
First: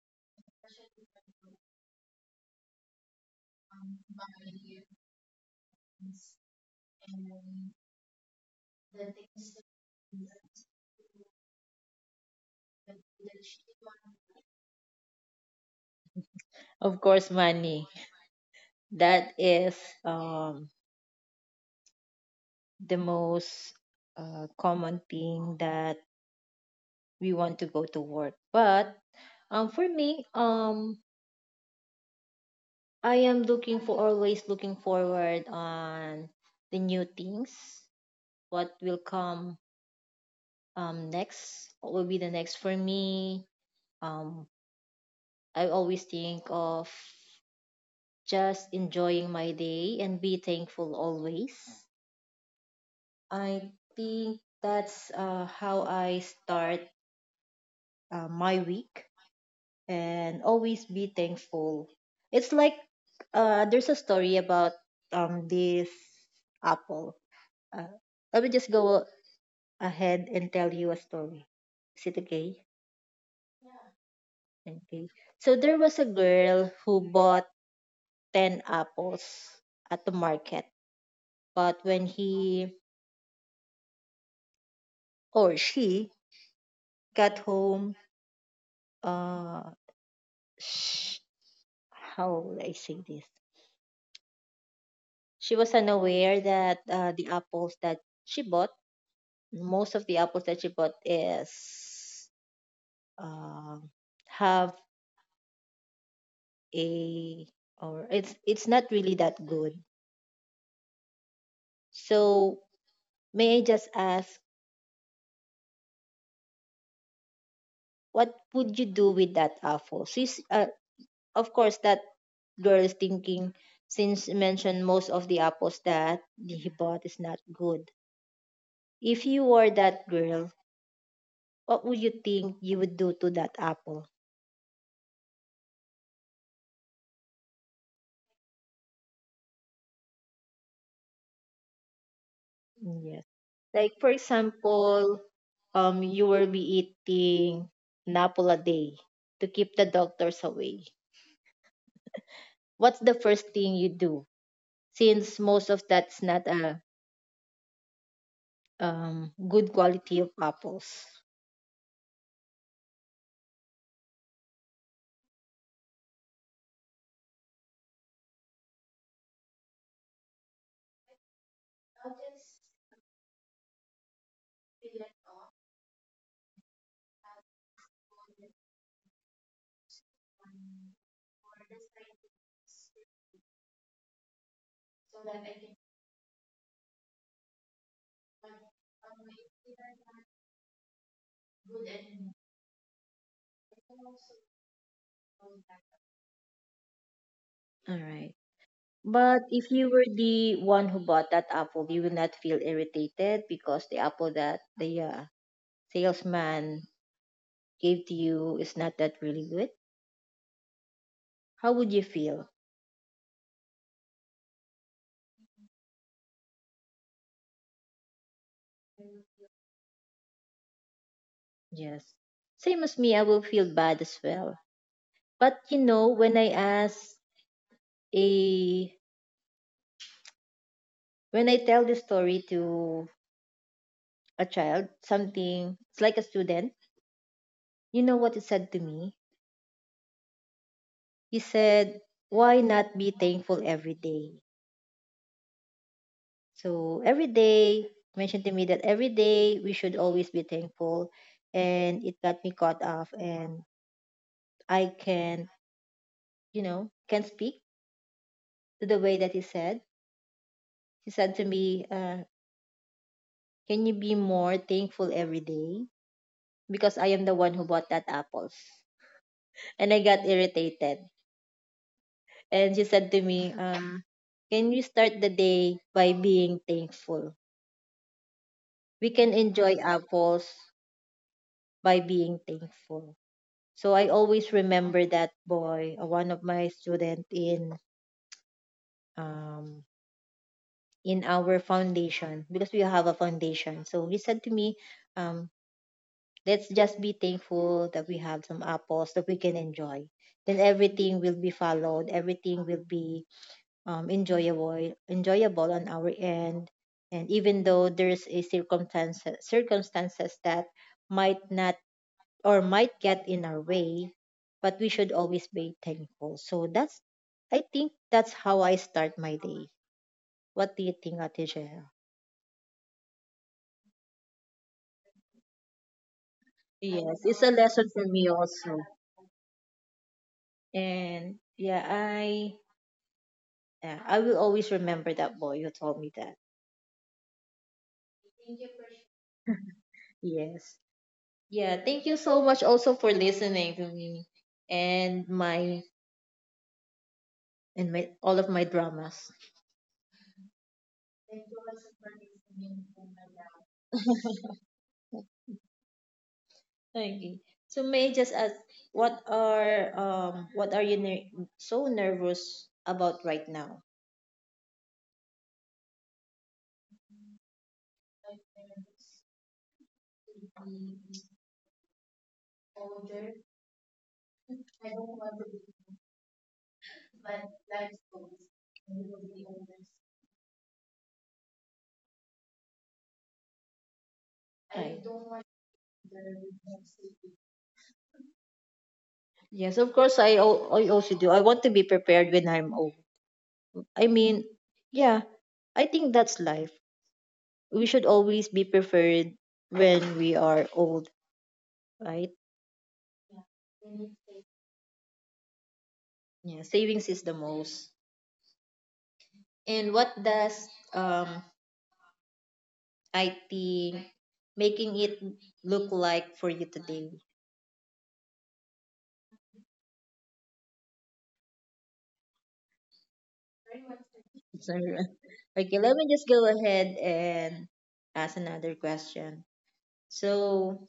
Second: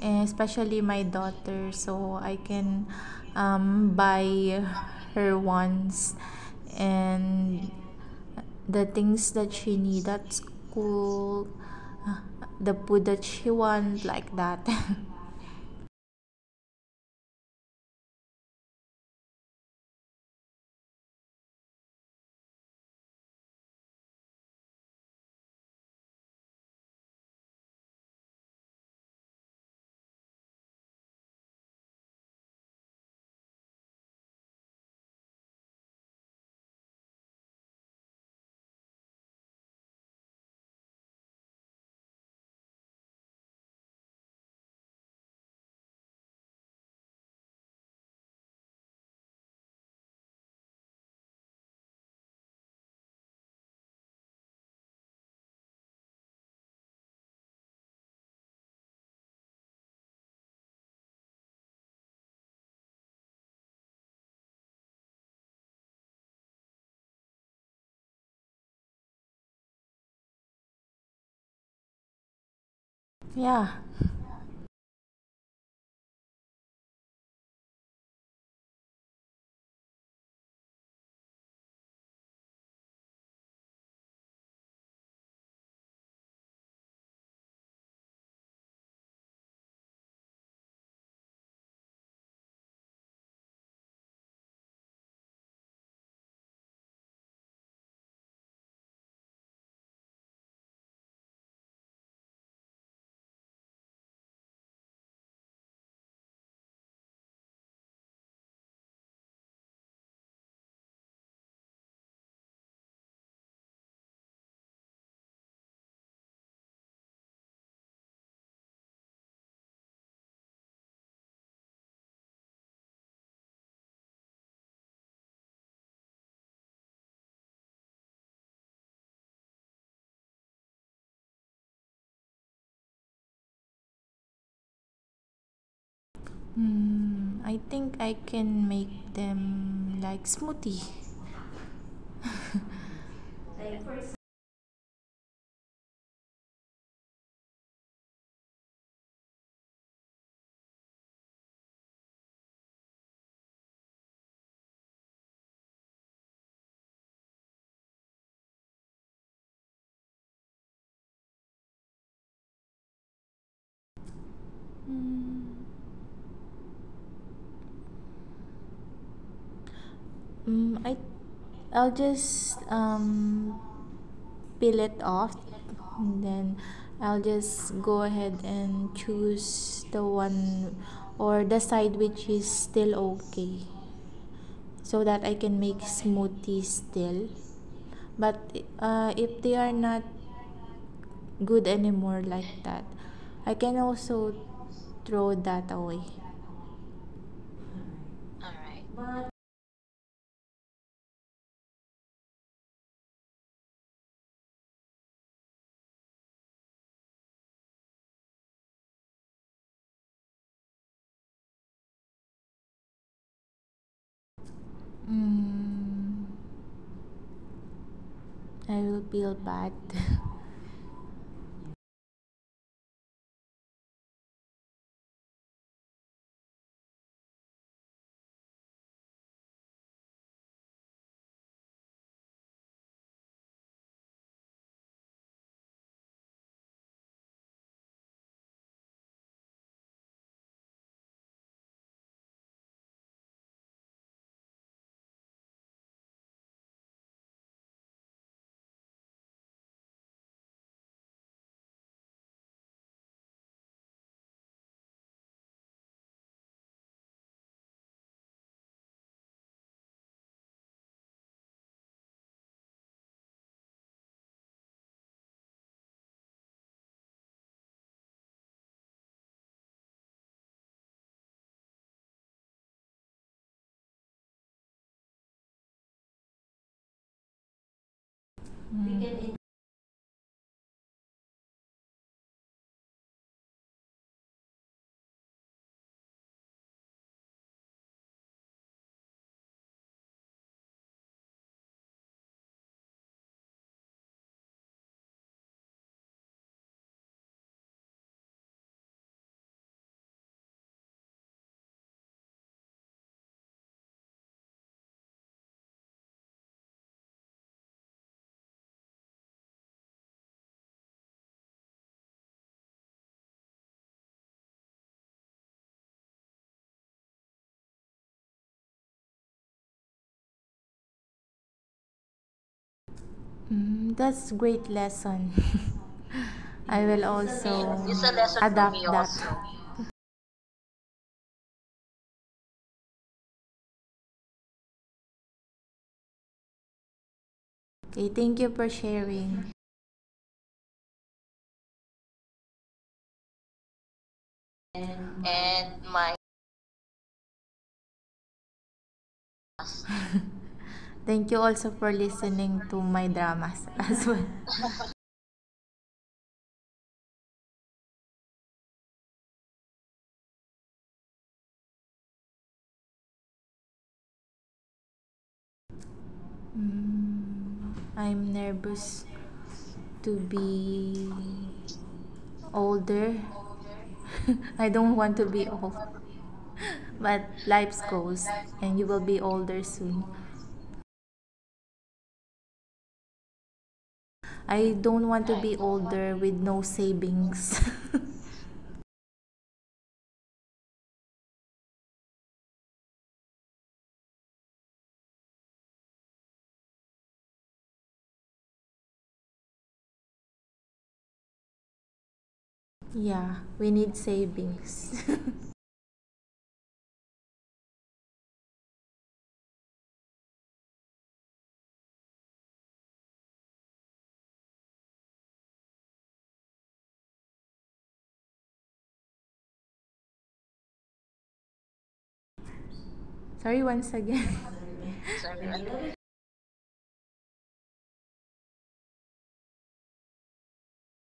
Speaker 2: eh, especially my daughter, so I can buy her wants and the things that she need at school, uh, the food that she want, like that.
Speaker 1: Of course, money. That is um, the most common thing that we want to go to work. But for me, I am looking for always looking forward on the new things. What will come next? What will be the next for me? Um, I always think of just enjoying my day and be thankful always. I think that's how I start my week and always be thankful. It's like there's a story about this apple. Uh, Let me just go ahead and tell you a story. Is it okay?
Speaker 2: Yeah,
Speaker 1: Okay. So there was a girl who bought 10 apples at the market. But when he or she got home, uh, sh- how will I say this? She was unaware that the apples that she bought most of the apples that you bought is uh, have a or it's not really that good. So may I just ask, what would you do with that apple? She's Of course that girl is thinking, since you mentioned most of the apples that he bought is not good. If you were that girl, what would you think you would do to that apple?
Speaker 2: I think I can make them like smoothie.
Speaker 1: Yes. Like for example, you will be eating napol a day to keep the doctors away. What's the first thing you do? Since most of that's not a good quality of apples.
Speaker 2: Mm, mm, I I'll just peel it off, and then I'll just go ahead and choose the one or the side which is still okay, so that I can make smoothies still. But if they are not good anymore, like that, I can also throw that away.
Speaker 1: All right.
Speaker 2: Alright.
Speaker 1: But if you were the one who bought that apple, you will not feel irritated because the apple that the salesman gave to you is not that really good. How would you feel?
Speaker 2: Mm, I will feel bad.
Speaker 1: Yes. Same as me, I will feel bad as well. But when I ask a When I tell this story to a child, something, it's like a student, you know what he said to me? He said, "Why not be thankful every day?" So every day, mentioned to me that every day we should always be thankful. And it got me caught off, and I can, you know, can speak to the way that he said. He said to me, "Can you be more thankful every day?" Because I am the one who bought that apples. And I got irritated. And she said to me, "Can we start the day by being thankful? We can enjoy apples by being thankful." So I always remember that boy, one of my student um, in our foundation because we have a foundation. So he said to me, um, "Let's just be thankful that we have some apples that we can enjoy. Then everything will be followed. Everything will be enjoyable on our end, and even though there's a circumstances that might not or might get in our way, but we should always be thankful. So that's, I think, that's how I start my day. What do you think, Ate Jael?
Speaker 2: Mm, that's great lesson. I will
Speaker 1: Yes, it's a
Speaker 2: also... It's
Speaker 1: lesson
Speaker 2: a
Speaker 1: for
Speaker 2: lesson
Speaker 1: me
Speaker 2: adapt for me that.
Speaker 1: also.
Speaker 2: Also.
Speaker 1: And yeah, I will always remember that boy who told me that.
Speaker 2: Okay, thank you for sharing.
Speaker 1: Yes. Yeah, thank you so much also for listening to me and
Speaker 2: And
Speaker 1: my
Speaker 2: my...
Speaker 1: in my all of my dramas.
Speaker 2: Thank you also for listening to my dramas as well.
Speaker 1: Okay. So may I just ask, what are you so nervous about right now?
Speaker 2: Mm, I'm nervous to be older. I don't want to be old, but life goes and you will be older soon. I don't
Speaker 1: I
Speaker 2: want to
Speaker 1: don't
Speaker 2: be
Speaker 1: want.
Speaker 2: older with no savings.
Speaker 1: Yes, of course I also do. I want to be prepared when I'm old. I mean, yeah, I think that's life. We should always be prepared when we are old, right?
Speaker 2: Yeah, we need savings.
Speaker 1: Yeah, savings is the most. And what does um IT making it look like for you today?
Speaker 2: Sorry once again.
Speaker 1: Sorry. Okay, let me just go ahead and ask another question. So,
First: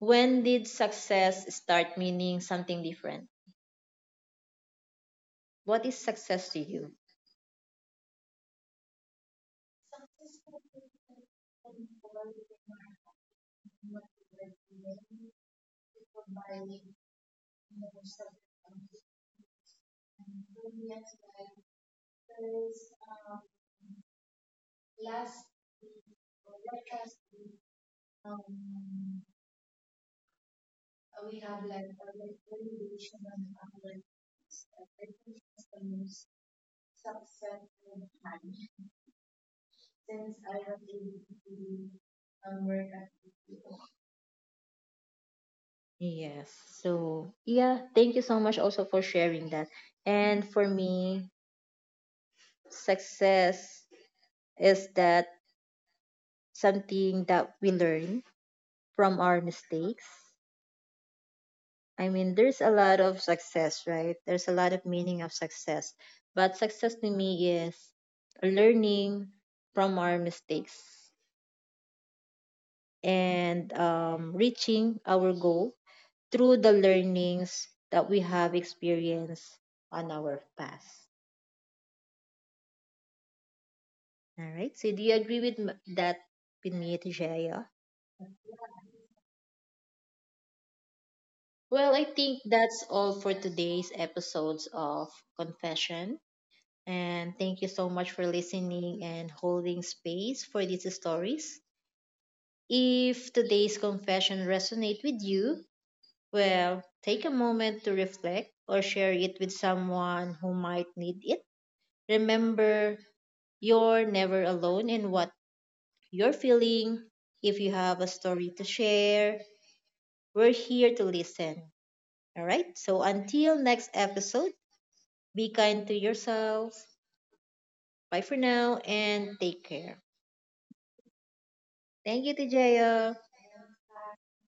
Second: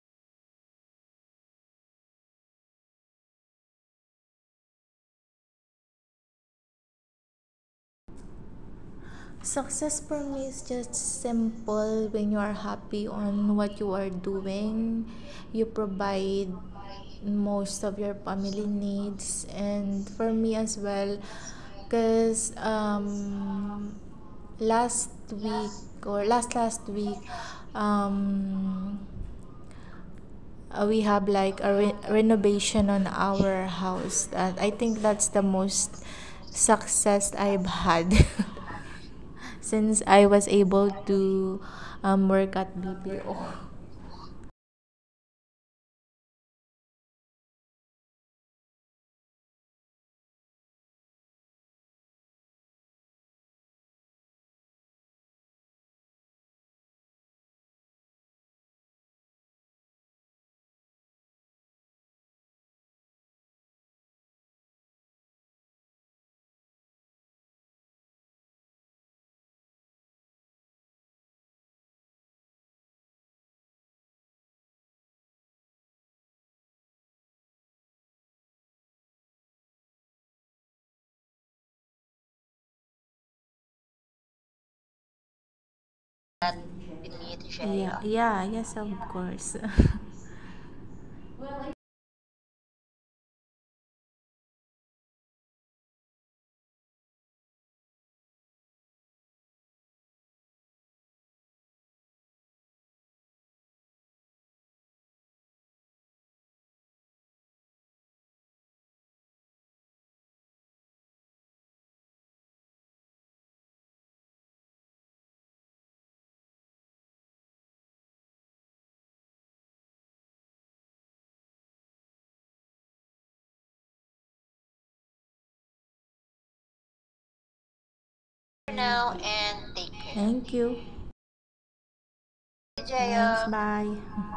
Speaker 1: when did success start meaning something different? What is success to you?
Speaker 2: Success for me is just simple when you are happy on what you are doing. You provide most of your family needs, and for me as well, because last week or last last week, um, we have like a renovation on our house. And I think that's the most success I've had since I was able to work at BPO.
Speaker 1: Yes. So, yeah, thank you so much also for sharing that. And for me, success is that something that we learn from our mistakes. I mean, there's a lot of success, right? There's a lot of meaning of success. But success to me is learning from our mistakes, and reaching our goal through the learnings that we have experienced on our past. All right. So, do you agree with that
Speaker 2: That
Speaker 1: with me,
Speaker 2: we... Yeah,
Speaker 1: Tijaya?
Speaker 2: Shea. Yeah, yes, of course.
Speaker 1: Well, I think that's all for today's episodes of Confession. And thank you so much for listening and holding space for these stories. If today's confession resonate with you, well, take a moment to reflect or share it with someone who might need it. Remember, you're never alone in what you're feeling. If you have a story to share, we're here to listen. All right? So until next episode, be kind to yourself. Bye for now
Speaker 2: For now,
Speaker 1: and take
Speaker 2: and
Speaker 1: care.
Speaker 2: take care. Thank you.
Speaker 1: Thank you,
Speaker 2: Thanks,
Speaker 1: Tijaya.
Speaker 2: Jaya. Thanks, bye.